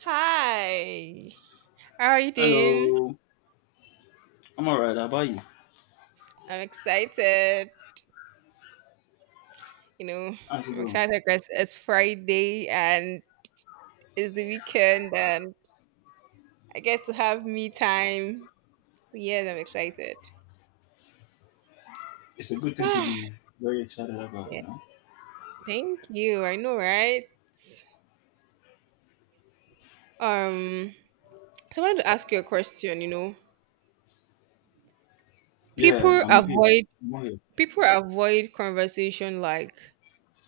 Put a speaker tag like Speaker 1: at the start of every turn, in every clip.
Speaker 1: Hi. How are you doing?
Speaker 2: Hello. I'm all right. How about you?
Speaker 1: I'm excited. You know,
Speaker 2: How's it
Speaker 1: I'm
Speaker 2: going?
Speaker 1: excited because it's Friday and it's the weekend and I get to have me time. So yes, I'm excited.
Speaker 2: It's a good thing to
Speaker 1: Yeah,
Speaker 2: be very excited about, you know?
Speaker 1: thank you. I know, right? Um, so I wanted to ask you a question.
Speaker 2: Yeah,
Speaker 1: People
Speaker 2: I'm with you.
Speaker 1: avoid
Speaker 2: I'm all right.
Speaker 1: People avoid conversation, like,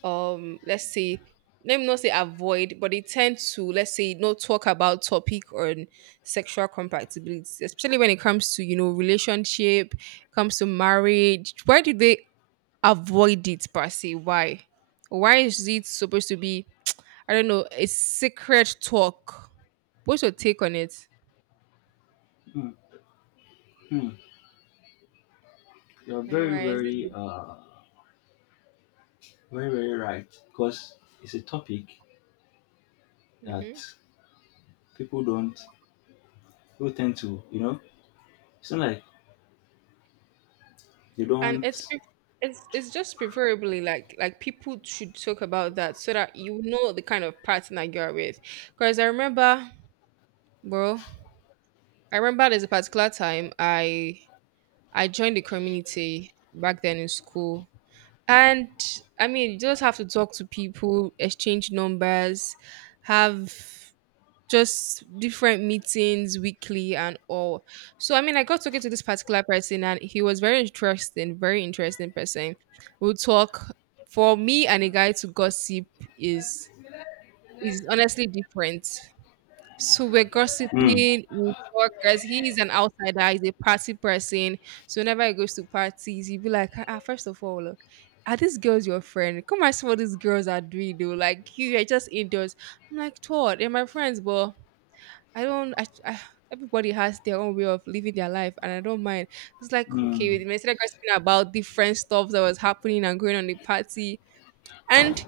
Speaker 1: let's say, let me not say avoid, but they tend to, let's say, not talk about topic on sexual compatibility, especially when it comes to, relationship, comes to marriage. Why do they avoid it per se? Why why is it supposed to be, I don't know, a secret talk? What's your take on it?
Speaker 2: Hmm. Hmm. You're
Speaker 1: I know,
Speaker 2: very,
Speaker 1: right? Is
Speaker 2: very,
Speaker 1: it?
Speaker 2: very, very right. Because it's a topic that
Speaker 1: Mhm.
Speaker 2: people don't, people tend to, it's not like they
Speaker 1: and it's
Speaker 2: don't,
Speaker 1: pre- it's just preferably, like, people should talk about that so that you know the kind of partner you are with. Because I remember, bro, I remember there's a particular time I joined the community back then in school, and I mean, you just have to talk to people, exchange numbers, have just different meetings weekly and all. So I mean, I got talking to this particular person, and he was very interesting person. We'll talk. For me and a guy to gossip is honestly different. So we're
Speaker 2: Hmm.
Speaker 1: gossiping, we'll talk, because he is an outsider, he's a party person. So whenever he goes to parties, he'll be like, ah, ah, first of all, oh, are these girls your friend? Come and see what these girls are doing, though. Like, you are just indoors. I'm like, Todd, they're my friends, but I don't. Everybody has their own way of living their life, and I don't mind. It's like, okay,
Speaker 2: Mm.
Speaker 1: they started gossiping about different stuff that was happening and going on the party, and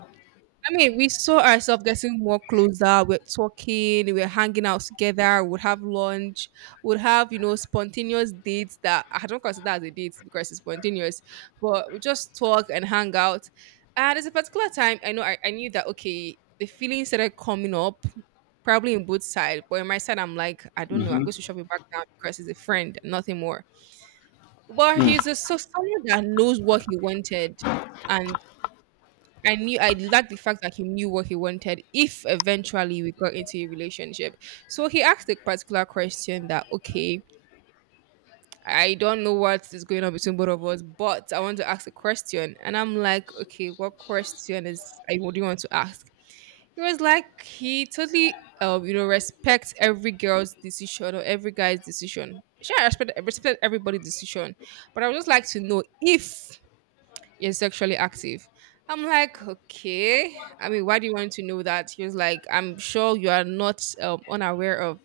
Speaker 1: I mean, we saw ourselves getting more closer. We're talking, we're hanging out together, we would have lunch, we would have, you know, spontaneous dates that I don't consider as a date because it's spontaneous, but we just talk and hang out. And there's a particular time I know I knew that, okay, the feeling started coming up, probably in both sides. But in my side, I'm like, I don't know, I'm
Speaker 2: Mm-hmm.
Speaker 1: going to shove it back down because he's a friend, nothing more. But
Speaker 2: Hmm.
Speaker 1: he's a, so someone that knows what he wanted, and I knew I liked the fact that he knew what he wanted if eventually we got into a relationship. So he asked a particular question that, okay, I don't know what is going on between both of us, but I want to ask a question. And I'm like, okay, what question is I what do you want to ask? He was like, he totally you know, respects every girl's decision or every guy's decision. Sure, I respect everybody's decision. But I would just like to know if you're sexually active. I'm like, okay. I mean, why do you want to know that? He was like, I'm sure you are not, unaware of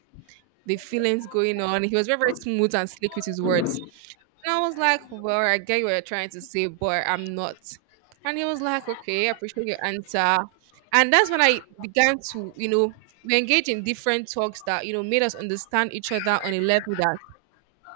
Speaker 1: the feelings going on. He was very, very smooth and slick with his words. And I was like, well, I get what you're trying to say, but I'm not. And he was like, okay, I appreciate your answer. And that's when I began to, you know, we engage in different talks that, you know, made us understand each other on a level that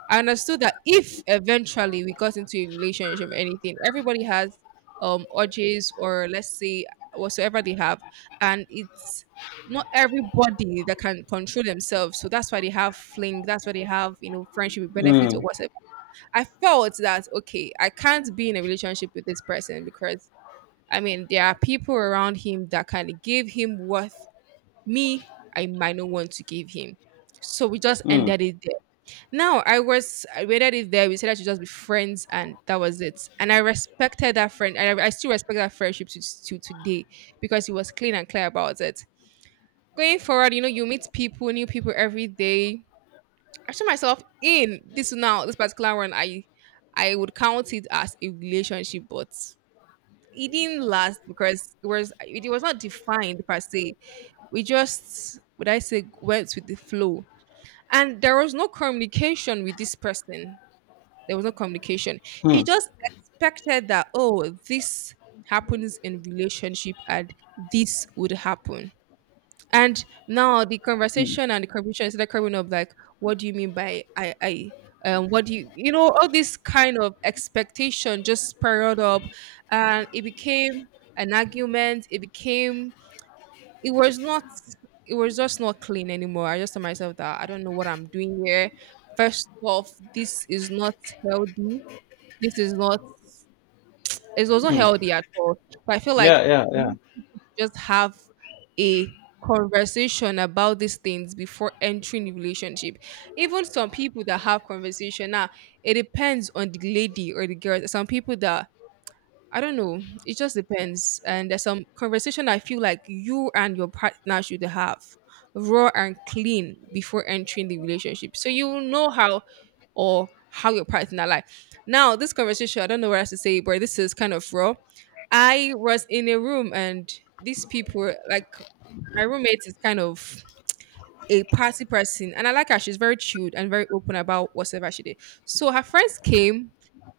Speaker 1: I understood that if eventually we got into a relationship or anything, everybody has urges, or let's say whatsoever they have, and it's not everybody that can control themselves. So that's why they have fling, that's why they have, you know, friendship with benefits
Speaker 2: Hmm.
Speaker 1: or whatever. I felt that, okay, I can't be in a relationship with this person because I mean, there are people around him that kind of give him what me, I might not want to give him. So we just
Speaker 2: Hmm.
Speaker 1: ended it. Now I was, I waited it there. We said I should just be friends, and that was it. And I respected that friend, and I still respect that friendship to today, because he was clean and clear about it. Going forward, you know, you meet people, new people every day. I saw myself in this now, this particular one. I would count it as a relationship, but it didn't last because it was not defined per se. We just would, I say, went with the flow, and there was no communication with this person there was no communication. He just expected that, oh, this happens in relationship and this would happen. And now the
Speaker 2: Mm.
Speaker 1: conversation and the confusion is, like, coming up, like, what do you mean by I what do you, you know, all this kind of expectation just spiraled up, and it became an argument, it became, it was not it was just not clean anymore. I just told myself that I don't know what I'm doing here. First off, this is not healthy. This is not It was not
Speaker 2: Mm.
Speaker 1: healthy at all. But I feel like
Speaker 2: Yeah, yeah,
Speaker 1: we
Speaker 2: yeah.
Speaker 1: people should just have a conversation about these things before entering the relationship. Even some people that have conversation now, it depends on the lady or the girl. Some people that, I don't know. It just depends. And there's some conversation I feel like you and your partner should have raw and clean before entering the relationship, so you will know how or how your partner like. Now, this conversation, I don't know what else to say, but this is kind of raw. I was in a room, and these people, like, my roommate is kind of a party person, and I like her. She's very chilled and very open about whatever she did. So her friends came,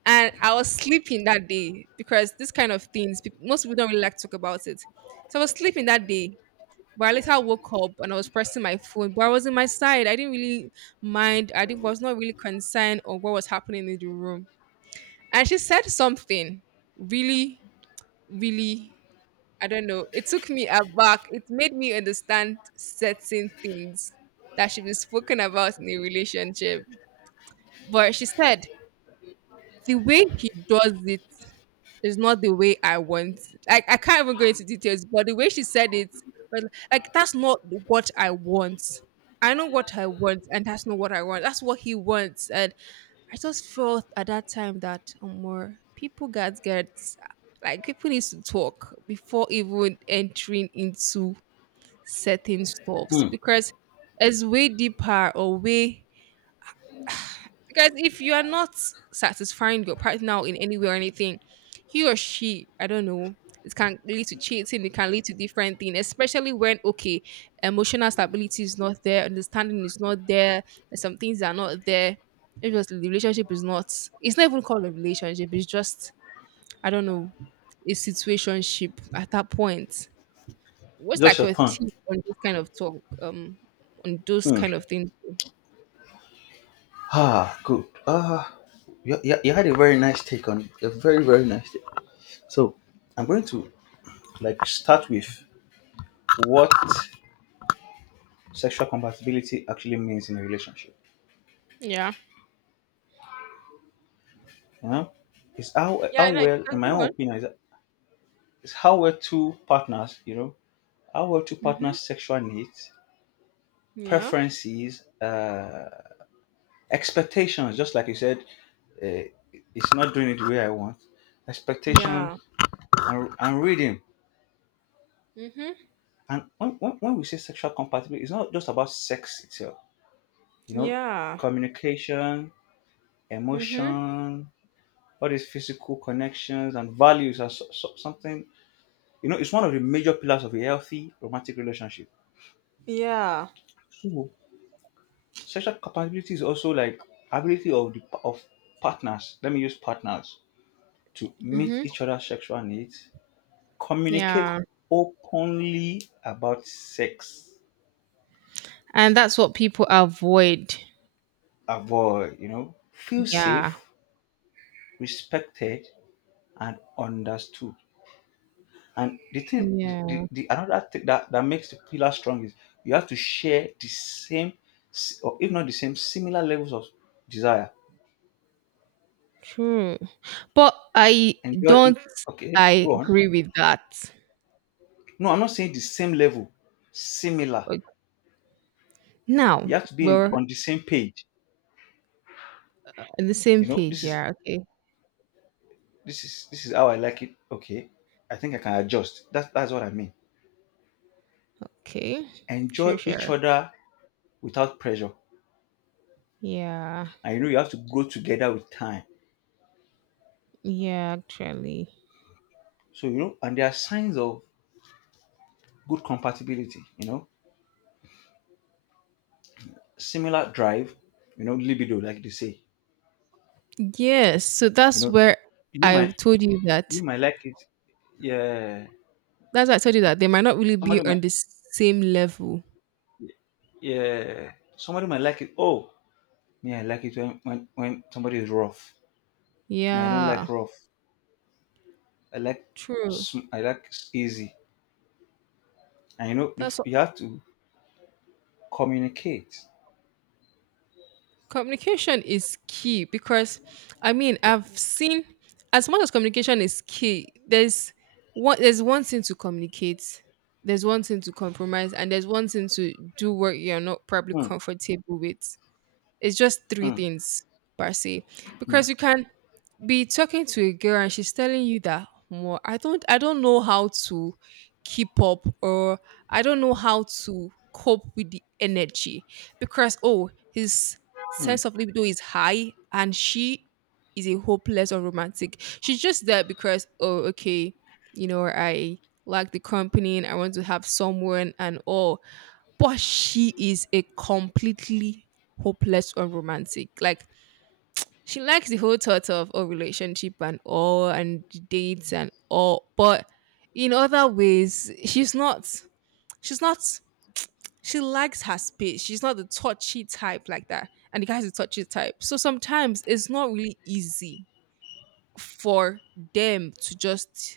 Speaker 1: and I was sleeping that day because this kind of things, most people don't really like to talk about it. So I was sleeping that day, but I later woke up and I was pressing my phone, but I was in my side. I didn't really mind. I didn't Was not really concerned on what was happening in the room, and she said something really, really, I don't know. It took me aback. It made me understand certain things that should be spoken about in a relationship. But she said the way he does it is not the way I want. Like, I can't even go into details, but the way she said it was, like, that's not what I want. I know what I want, and that's not what I want. That's what he wants, and I just felt at that time that, more people got get, like, people need to talk before even entering into certain stuffs,
Speaker 2: Hmm.
Speaker 1: because it's way deeper or way, because if you are not satisfying your partner in any way or anything, he or she, I don't know, it can lead to cheating, it can lead to different things, especially when, okay, emotional stability is not there, understanding is not there, and some things are not there. It's just the relationship is not, it's not even called a relationship, it's just, I don't know, a situationship at that point. What's
Speaker 2: Just
Speaker 1: like
Speaker 2: your
Speaker 1: your
Speaker 2: turn.
Speaker 1: tip on this kind of talk? On those kind of things.
Speaker 2: Ah, good. Ah, you had a very nice take on it. A very, very nice take. So, I'm going to like start with what sexual compatibility actually means in a relationship.
Speaker 1: Yeah.
Speaker 2: You know, it's how
Speaker 1: Yeah,
Speaker 2: how
Speaker 1: and I
Speaker 2: well, in
Speaker 1: can
Speaker 2: my
Speaker 1: go
Speaker 2: own
Speaker 1: on.
Speaker 2: opinion, is how well two partners, you know, how well two
Speaker 1: Mm-hmm.
Speaker 2: partners' sexual needs,
Speaker 1: Yeah.
Speaker 2: preferences, expectations. Just like you said, uh, it's not doing it the way I want. Expectation
Speaker 1: Yeah.
Speaker 2: and reading.
Speaker 1: Mm-hmm.
Speaker 2: And when, when we say sexual compatibility, it's not just about sex itself, you know,
Speaker 1: Yeah.
Speaker 2: communication,
Speaker 1: Mm-hmm.
Speaker 2: emotion, all these physical connections and values are something, you know, it's one of the major pillars of a healthy romantic relationship.
Speaker 1: Yeah.
Speaker 2: So, sexual compatibility is also like ability of the of partners, let me use partners, to meet
Speaker 1: Mm-hmm.
Speaker 2: each other's sexual needs, communicate
Speaker 1: Yeah.
Speaker 2: openly about sex,
Speaker 1: And that's what people avoid.
Speaker 2: avoid, you know, feel
Speaker 1: Yeah.
Speaker 2: safe, respected, and understood. And the thing, the, the,
Speaker 1: Yeah.
Speaker 2: the another thing that, that makes the pillar strong is you have to share the same, s- or if not the same, similar levels of desire.
Speaker 1: True. But I
Speaker 2: Enjoy it.
Speaker 1: don't.
Speaker 2: Okay,
Speaker 1: I
Speaker 2: go on.
Speaker 1: agree with that.
Speaker 2: No, I'm not saying the same level, similar.
Speaker 1: Uh, Now
Speaker 2: You have to be
Speaker 1: we're
Speaker 2: on the same page.
Speaker 1: on the same
Speaker 2: You know,
Speaker 1: page, yeah. Okay.
Speaker 2: this is how I like it. Okay, I think I can adjust. That's what I mean.
Speaker 1: Okay.
Speaker 2: Enjoy
Speaker 1: Sure,
Speaker 2: each
Speaker 1: sure.
Speaker 2: other without pressure,
Speaker 1: Yeah.
Speaker 2: and you know you have to grow together with time.
Speaker 1: Yeah, actually.
Speaker 2: So you know, and there are signs of good compatibility, you know, similar drive, you know, libido, like they say.
Speaker 1: Yes, so
Speaker 2: You
Speaker 1: that's
Speaker 2: know,
Speaker 1: where
Speaker 2: you
Speaker 1: I
Speaker 2: might
Speaker 1: told you
Speaker 2: you
Speaker 1: that.
Speaker 2: might like it. Yeah.
Speaker 1: That's why I told you that they might not really
Speaker 2: Somebody
Speaker 1: be
Speaker 2: might
Speaker 1: on the same level.
Speaker 2: yeah. Somebody might like it. Oh, yeah, I like it when when somebody is rough. Me, I don't
Speaker 1: Yeah,
Speaker 2: like rough. I like
Speaker 1: true.
Speaker 2: I like easy. And you know,
Speaker 1: That's what,
Speaker 2: you have to communicate.
Speaker 1: communication is key, because I mean,
Speaker 2: Yeah.
Speaker 1: I've seen, as much as communication is key, there's one, there's one thing to communicate, there's one thing to compromise, and there's one thing to do what you're not probably
Speaker 2: Mm,
Speaker 1: comfortable with. It's just three
Speaker 2: mm,
Speaker 1: things per se,
Speaker 2: mm,
Speaker 1: because you can be talking to a girl and she's telling you that more, I don't know how to keep up, or I don't know how to cope with the energy, because, oh, his
Speaker 2: mm,
Speaker 1: sense of libido is high, and she is a hopeless or romantic. She's just there because, oh, okay, you know, I like the company and I want to have someone and all, but she is a completely hopeless or romantic, like, she likes the whole thought of, oh, relationship and all and dates and all, but in other ways, she's not, she likes her space. She's not the touchy type like that. And the guy's the touchy type. So sometimes it's not really easy for them to just,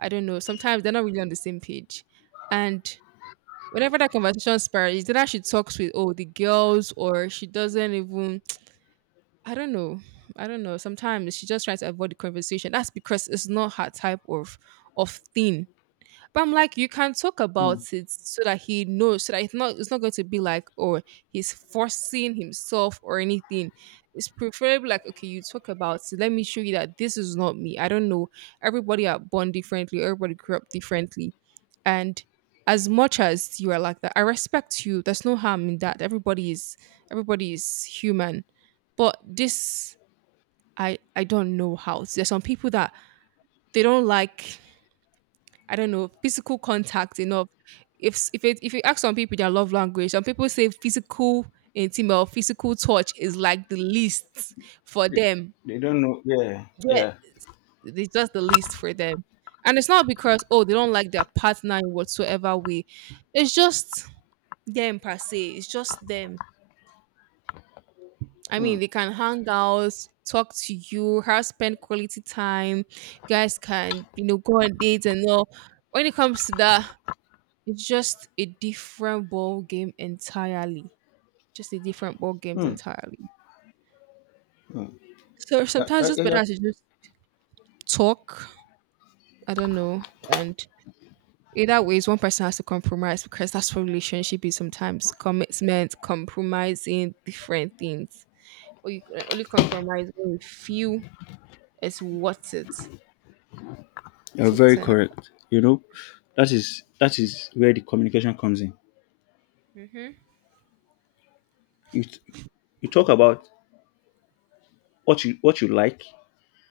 Speaker 1: I don't know, sometimes they're not really on the same page. And whenever that conversation spirals, either she talks with the girls or she doesn't even I don't know. I don't know. Sometimes she just tries to avoid the conversation. That's because it's not her type of thing. But I'm like, you can talk about
Speaker 2: mm.
Speaker 1: it so that he knows, so that it's not going to be like, he's forcing himself or anything. It's preferably like, okay, you talk about it. Let me show you that this is not me. I don't know. Everybody are born differently. Everybody grew up differently, and as much as you are like that, I respect you. There's no harm in that. Everybody is human, but this. I don't know how. There's some people that they don't like I don't know, physical contact enough. If you ask some people their love language, some people say physical intimate or physical touch is like the least for
Speaker 2: They,
Speaker 1: them.
Speaker 2: they don't know. Yeah,
Speaker 1: Yeah,
Speaker 2: yeah.
Speaker 1: it's just the least for them. And it's not because they don't like their partner in whatsoever way. It's just them per se. It's just them. I
Speaker 2: Mm,
Speaker 1: mean, they can hang out, talk to you, have spend quality time. You guys can, go on dates and all. When it comes to that, it's just a different ball game entirely. Just a different ball games
Speaker 2: mm,
Speaker 1: entirely.
Speaker 2: mm.
Speaker 1: So
Speaker 2: Yeah, yeah,
Speaker 1: sometimes it's
Speaker 2: yeah.
Speaker 1: better to just talk. I don't know. And either ways, one person has to compromise because that's what relationship is sometimes. Commitment, compromising different things. But you can only compromise when you feel it's worth it.
Speaker 2: You're very
Speaker 1: Something like
Speaker 2: correct. You know, that is where the communication comes in.
Speaker 1: hmm
Speaker 2: You you talk about what you like,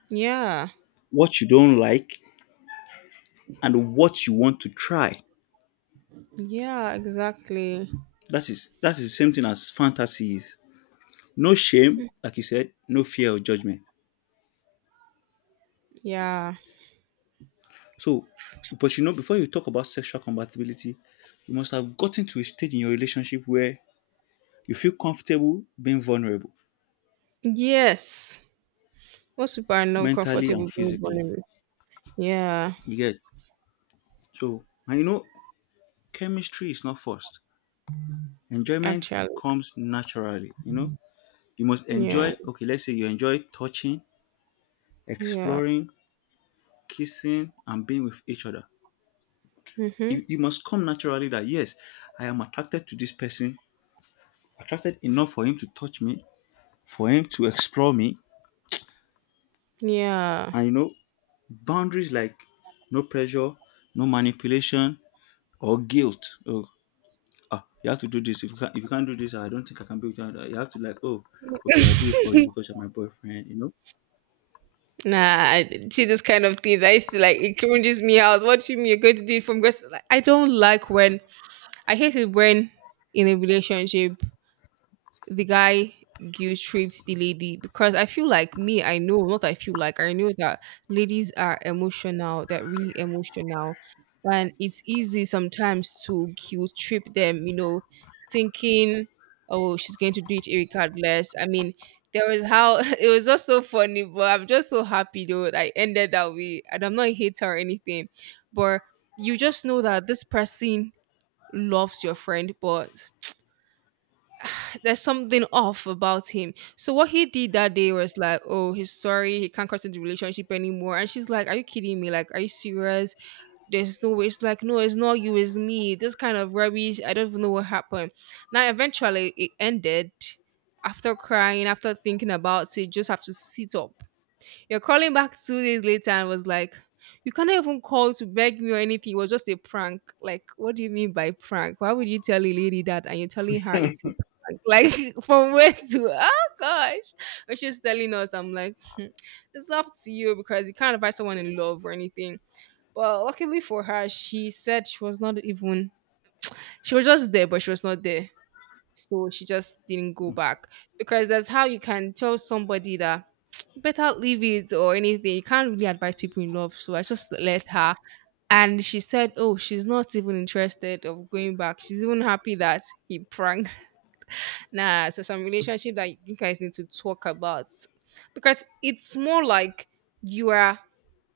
Speaker 1: Yeah.
Speaker 2: what you don't like, and what you want to try.
Speaker 1: Yeah, exactly.
Speaker 2: That is the same thing as fantasy is. No shame, like you said, no fear of judgment.
Speaker 1: Yeah.
Speaker 2: So, but you know, before you talk about sexual compatibility, you must have gotten to a stage in your relationship where you feel comfortable being vulnerable,
Speaker 1: Yes. Most people are not
Speaker 2: mentally and
Speaker 1: comfortable being
Speaker 2: physically.
Speaker 1: vulnerable. Yeah.
Speaker 2: You get so, and you know, chemistry is not forced. Enjoyment
Speaker 1: Actually,
Speaker 2: comes naturally, you know. You must
Speaker 1: yeah,
Speaker 2: enjoy, okay, let's say you enjoy touching,
Speaker 1: yeah,
Speaker 2: exploring, kissing, and being with each other.
Speaker 1: mm-hmm.
Speaker 2: You must come naturally that, yes, I am attracted to this person, attracted enough for him to touch me, for him to explore me.
Speaker 1: Yeah.
Speaker 2: And, you know, boundaries like no pressure, no manipulation, or guilt. Oh, ah, you have to do this. If you can't do this, I don't think I can be with you. You have to, like, oh, okay, I'll do it for you because you're my boyfriend, you know.
Speaker 1: Nah, I see this kind of thing that is like it cringes me out. What do you mean you're going to do it from grace? Like, I don't like when I hate it when in a relationship the guy guilt tripped the lady because I feel like me, I know, not I feel like I know that ladies are emotional, they're really emotional. And it's easy sometimes to guilt trip them, thinking, oh, she's going to do it regardless. I mean, there was how it was just so funny, but I'm just so happy though that I ended that way. And I'm not a hater or anything, but you just know that this person loves your friend, but there's something off about him. So what he did that day was like, oh, he's sorry, he can't continue the relationship anymore. And she's like, are you kidding me? Like, are you serious? There's no way. It's like, no, it's not you, it's me. This kind of rubbish. I don't even know what happened. Now, eventually, it ended. After crying, after thinking about it, you just have to sit up you're calling back 2 days later and was like, you cannot even call to beg me or anything. It was just a prank. Like, what do you mean by prank? Why would you tell a lady that and you're telling her it's a prank? Like, from where to, oh gosh. But she's telling us, I'm like, "Hmm, it's up to you because you can't advise someone in love or anything. But luckily for her, she said she was not even, she was just there, but she was not there. So she just didn't go back because that's how you can tell somebody that better leave it or anything. You can't really advise people in love. So I just let her. And she said, oh, she's not even interested of going back. She's even happy that he pranked. Nah, so some relationship that you guys need to talk about. Because it's more like you are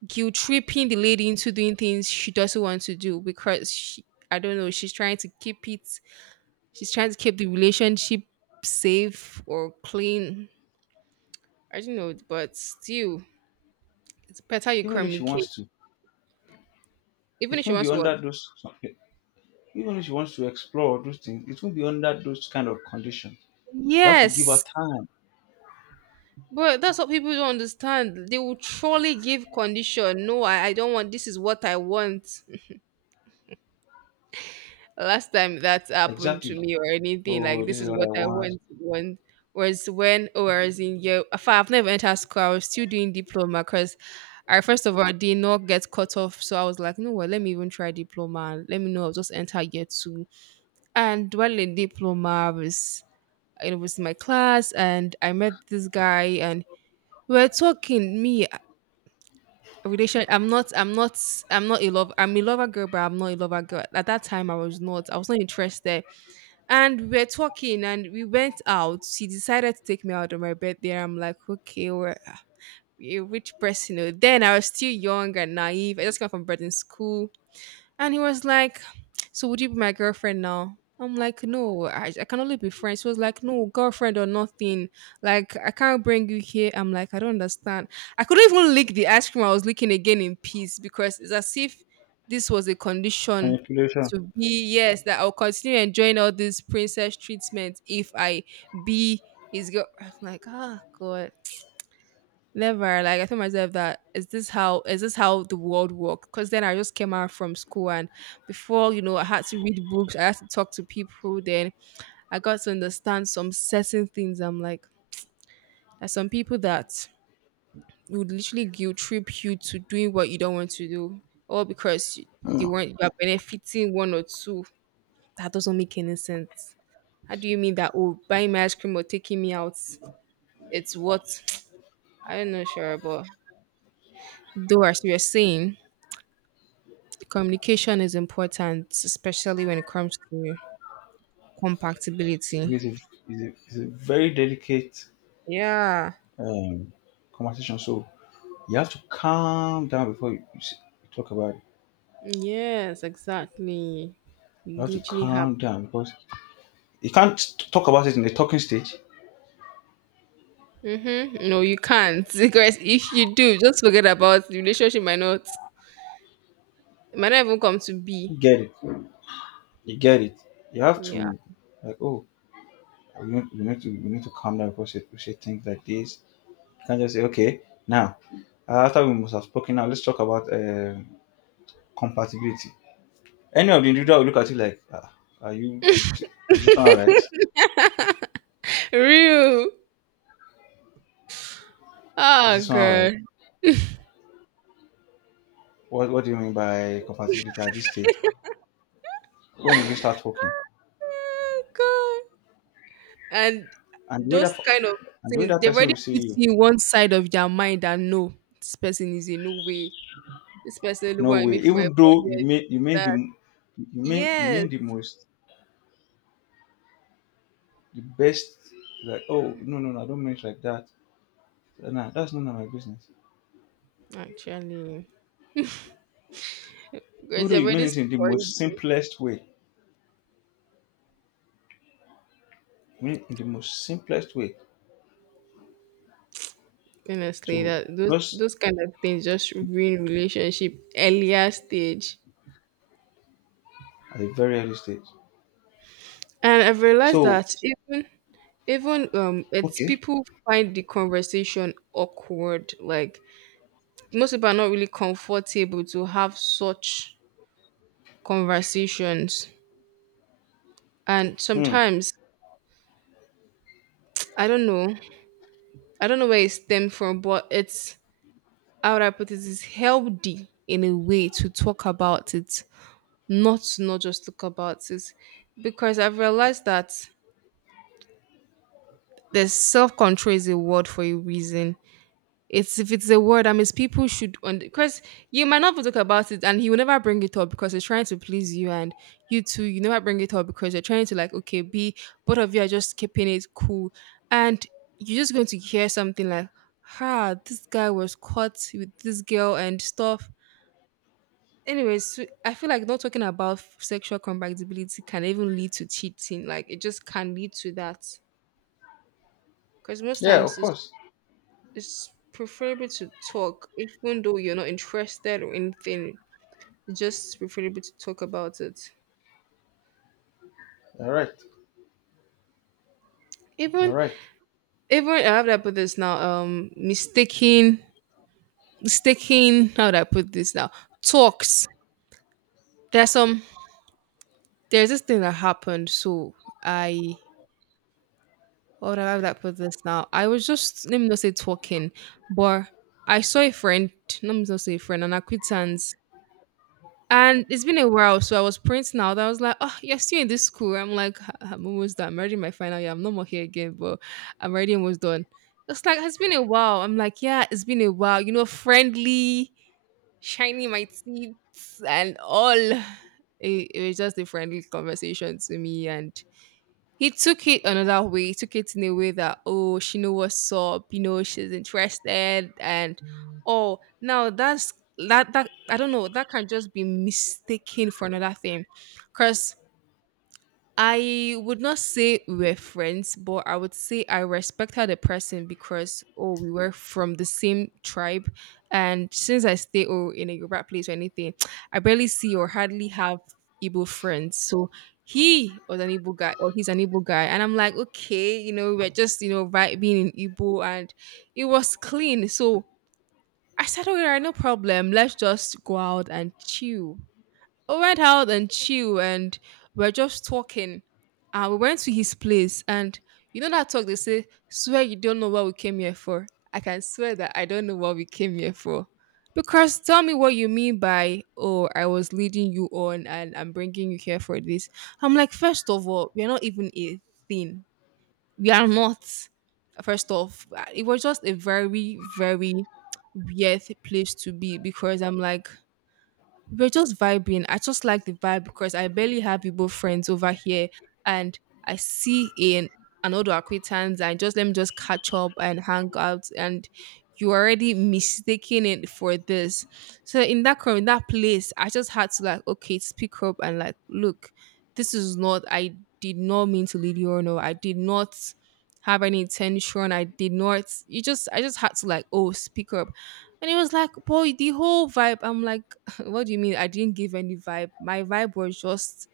Speaker 1: guilt tripping the lady into doing things she doesn't want to do because she I don't know, she's trying to keep it she's trying to keep the relationship safe or clean. I don't know, but still it's better you
Speaker 2: Even if she
Speaker 1: communicate.
Speaker 2: wants to,
Speaker 1: Even
Speaker 2: it
Speaker 1: if she
Speaker 2: won't be
Speaker 1: wants what?
Speaker 2: under those. Even if she wants to explore those things, it won't be under those kind of conditions. You have to give her
Speaker 1: Yes.
Speaker 2: time.
Speaker 1: But that's what people don't understand. They will truly give condition. No, I don't want this is what I want. Last time that happened to
Speaker 2: Exactly.
Speaker 1: me or anything, like
Speaker 2: Oh, this
Speaker 1: this
Speaker 2: is
Speaker 1: is
Speaker 2: what
Speaker 1: what
Speaker 2: I
Speaker 1: I
Speaker 2: want.
Speaker 1: want was when I was in year in fact, I've never entered school. I was still doing diploma because I first of all did not get cut off. So I was like, no, well, let me even try diploma. And let me know. I'll just enter year two. And while in diploma, I was it was in my class and I met this guy and we're talking me relation. I'm not. I'm not. I'm not a lover. I'm a lover girl, but I'm not a lover girl. At that time, I was not. I was not interested. And we're talking, and we went out. She decided to take me out on my birthday. I'm like, okay, we're a rich person. Oh." Then I was still young and naive. I just came from boarding school. And he was like, so would you be my girlfriend now? I'm like, no, I can only be friends. He was like, no, girlfriend or nothing. Like, I can't bring you here. I'm like, I don't understand. I couldn't even lick the ice cream I was licking again in peace because it's as if this was a condition
Speaker 2: Manipulation.
Speaker 1: to be, yes, that I'll continue enjoying all this princess treatment if I be his girl. I'm like, ah, God. Never. Like I told myself that is this how the world works? Because then I just came out from school and before you know I had to read books, I had to talk to people. Then I got to understand some certain things. I'm like there's some people that would literally guilt trip you to doing what you don't want to do, or because
Speaker 2: Mm.
Speaker 1: they weren't you are benefiting one or two. That doesn't make any sense. How do you mean that? Oh, buying me ice cream or taking me out, it's what I don't know, sure, but though as you were saying. Communication is important, especially when it comes to compatibility.
Speaker 2: it's, a, it's a very delicate
Speaker 1: Yeah.
Speaker 2: um, conversation, so you have to calm down before you talk about it.
Speaker 1: Yes, exactly.
Speaker 2: You
Speaker 1: You
Speaker 2: have to
Speaker 1: literally have
Speaker 2: calm down because you can't talk about it in the talking stage.
Speaker 1: mm-hmm. No, you can't. Because if you do, just forget about the relationship might not it might not even come to be.
Speaker 2: You get it. You get it. You have
Speaker 1: Yeah.
Speaker 2: to like, oh, we need to calm down because we say things like this. Can just say, okay, now, after we must have spoken, now let's talk about compatibility. Any of the individual will look at you like, ah, are you, is this is this one all right?
Speaker 1: Real.
Speaker 2: Is
Speaker 1: Oh
Speaker 2: this one all right?
Speaker 1: God.
Speaker 2: What do you mean by compatibility at this stage? When did you start talking?
Speaker 1: Oh God. And
Speaker 2: And the way
Speaker 1: those kind of
Speaker 2: and the way
Speaker 1: things,
Speaker 2: that
Speaker 1: they've
Speaker 2: person
Speaker 1: already
Speaker 2: will see
Speaker 1: put
Speaker 2: you,
Speaker 1: you one side of their mind that no, this person is a no way. Especially
Speaker 2: no
Speaker 1: what I
Speaker 2: way.
Speaker 1: made for
Speaker 2: Even
Speaker 1: my
Speaker 2: though you
Speaker 1: body.
Speaker 2: mean,
Speaker 1: That
Speaker 2: you mean, you
Speaker 1: yes,
Speaker 2: mean the most, the best, like, oh, no, no, no, I don't mean it like that. Nah, that's none of my business.
Speaker 1: actually,
Speaker 2: Even
Speaker 1: because
Speaker 2: though
Speaker 1: you've
Speaker 2: you mean
Speaker 1: already
Speaker 2: it in the
Speaker 1: spoiled
Speaker 2: most
Speaker 1: it.
Speaker 2: simplest way, I mean it in the most simplest way.
Speaker 1: Honestly,
Speaker 2: To
Speaker 1: that those
Speaker 2: just
Speaker 1: those kind of things just ruin relationship earlier stage.
Speaker 2: at a very early stage.
Speaker 1: And I've realized
Speaker 2: So
Speaker 1: that even even it's
Speaker 2: okay,
Speaker 1: people find the conversation awkward. Like most people are not really comfortable to have such conversations. And
Speaker 2: hmm,
Speaker 1: sometimes I don't know. I don't know where it stems from, but it's how would I put it's healthy in a way to talk about it, not to not just talk about it. Because I've realized that there's self control is a word for a reason. It's if it's a word that means people should because you might not talk about it and he will never bring it up because he's trying to please you and you too, you never bring it up because you're trying to like, okay, be both of you are just keeping it cool. And you're just going to hear something like, ha, this guy was caught with this girl and stuff. Anyways, so I feel like not talking about sexual compatibility can even lead to cheating. Like it just can lead to that. Because most
Speaker 2: yeah, of
Speaker 1: times it's,
Speaker 2: course,
Speaker 1: it's preferable to talk, even though you're not interested or anything. It's just preferable to talk about it.
Speaker 2: you're right, you're
Speaker 1: Even
Speaker 2: right,
Speaker 1: even I have that put this now. Mistaking. How do I put this now? Talks. There's some. There's this thing that happened. So I. What have I put this now? I was just let me not say talking, but I saw a friend, let me not say a friend, an acquaintance. And it's been a while, so I was printing out. I was like, "Oh, you're still in this school." I'm like, "I'm almost done. I'm already in my final year. I'm no more here again, but I'm already almost done." It's like it's been a while. I'm like, "Yeah, it's been a while." You know, friendly, shiny my teeth and all. It was just a friendly conversation to me, and he took it another way. He took it in a way that, she know what's up, she's interested and oh now that's that I don't know, that can just be mistaken for another thing. 'Cause I would not say we're friends, but I would say I respect her the person because oh, we were from the same tribe, and since I stay oh in a Yoruba place or anything, I barely see or hardly have Igbo friends. So he was an Igbo guy or he's an Igbo guy, and I'm like okay, you know we're just you know vibing in Igbo, and it was clean. So I said, alright, no problem. Let's just go out and chill. We went out and chill and we are just talking. And we went to his place and you know that talk they say, swear you don't know what we came here for. I can swear that I don't know what we came here for. Because tell me what you mean by, oh, I was leading you on and I'm bringing you here for this. I'm like, first of all, we're not even a thing. We are not. First off, it was just a very, very weird place to be because I'm like, we're just vibing. I just like the vibe because I barely have Igbo friends over here, and I see in another acquaintance and just let me just catch up and hang out. And you already mistaking it for this. So in that in that place, I just had to like okay, speak up and like look, this is not. I did not mean to lead you on, or no. I did not have any intention. I did not. You just I just had to like oh speak up. And it was like, boy, the whole vibe. I'm like, what do you mean? I didn't give any vibe. My vibe was just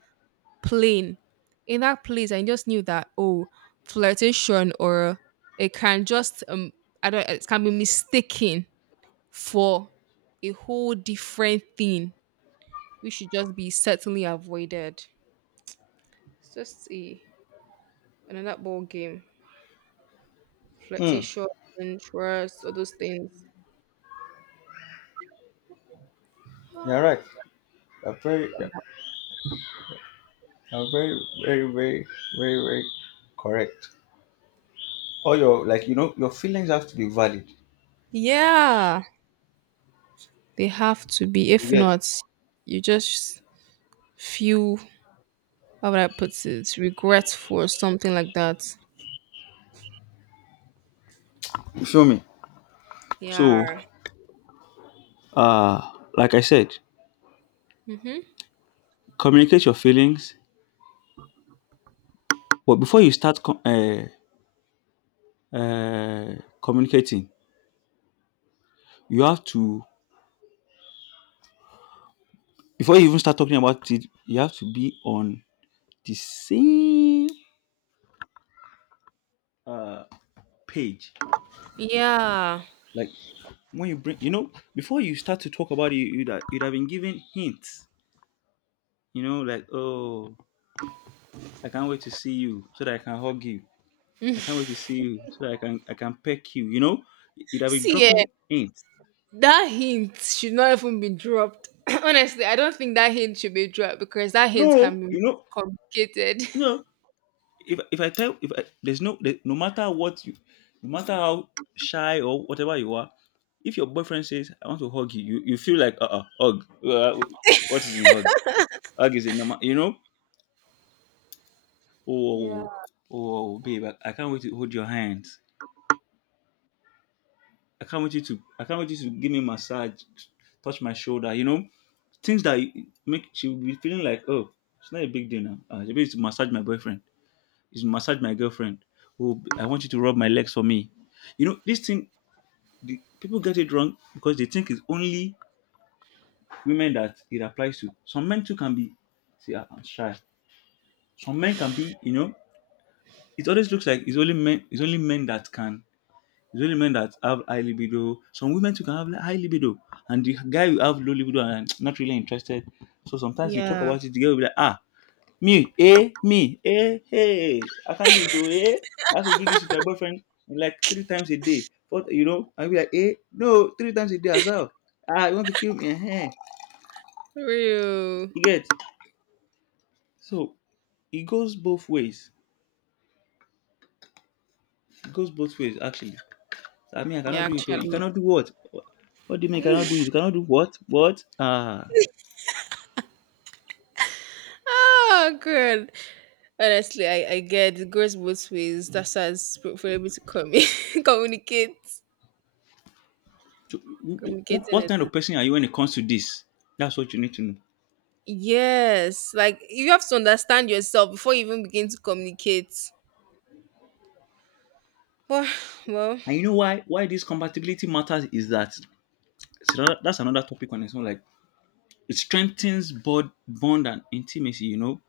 Speaker 1: plain. In that place, I just knew that oh, flirtation or it can just I don't. It can be mistaken for a whole different thing, which should just be certainly avoided. It's just a another ball game.
Speaker 2: hmm,
Speaker 1: Flirtation, trust, all those things.
Speaker 2: you're right. You're very, you're very, very, very, very, very correct. All your like you know your feelings have to be valid.
Speaker 1: Yeah, they have to be.
Speaker 2: You
Speaker 1: If
Speaker 2: get?
Speaker 1: not, you just feel how would I put it? Regretful for something like that.
Speaker 2: You feel me? So,
Speaker 1: Yeah.
Speaker 2: like I said,
Speaker 1: Mm-hmm.
Speaker 2: communicate your feelings, but before you start uh, communicating, you have to before you even start talking about it, you have to be on the same uh page.
Speaker 1: Yeah.
Speaker 2: Like when you bring you know, before you start to talk about it, you'd have been given hints. You know, like, oh, I can't wait to see you so that I can hug you. I can't wait
Speaker 1: Mm.
Speaker 2: to see you so that I can peck you. You know, you'd have been
Speaker 1: See, eh,
Speaker 2: dropping hints.
Speaker 1: that hint should not even be dropped. Honestly, I don't think that hint should be dropped because that hint
Speaker 2: No,
Speaker 1: can be
Speaker 2: you know,
Speaker 1: complicated.
Speaker 2: no. If I tell if I, there's no there, no matter what you, no matter how shy or whatever you are, if your boyfriend says I want to hug you, you feel like hug. What is in hug? Hug is a normal, you know. Oh, oh,
Speaker 1: Yeah.
Speaker 2: oh, babe, I can't wait to hold your hands. I can't wait you to give me massage, touch my shoulder. You know, things that you- make she will be feeling like, oh, it's not a big deal now. Maybe it's to massage my boyfriend. It's to massage my girlfriend. Oh, b- I want you to rub my legs for me. You know, this thing, the, people get it wrong because they think it's only women that it applies to. Some men too can be, see, I'm shy. Some men can be, you know, it always looks like it's only men that can. It's only men that have high libido. Some women too can have high libido, and the guy will have low libido and not really interested. So sometimes you talk
Speaker 1: Yeah.
Speaker 2: about it, the girl will be like, ah, me, eh, hey, I can't do it, oh, eh. I have to do this with my boyfriend like 3 times a day. But you know, I'll be like, eh, no, 3 times a day as well. Ah, you want to kill me? Eh, eh.
Speaker 1: Real.
Speaker 2: You get so it goes both ways. It goes both ways, actually. I mean, I cannot
Speaker 1: Yeah,
Speaker 2: do it. Oh, you
Speaker 1: actually.
Speaker 2: cannot do what? What do you mean? You cannot do it? You cannot do what? What? Ah.
Speaker 1: Oh, good. Honestly, I get it goes both ways. That's as for able to communicate.
Speaker 2: So,
Speaker 1: Communicating
Speaker 2: what
Speaker 1: it
Speaker 2: kind
Speaker 1: is
Speaker 2: of person are you when it comes to this? That's what you need to know.
Speaker 1: yes, like you have to understand yourself before you even begin to communicate. But well,
Speaker 2: And you know why this compatibility matters is that it's another- that's another topic on its own. Like it strengthens bond and intimacy. You know,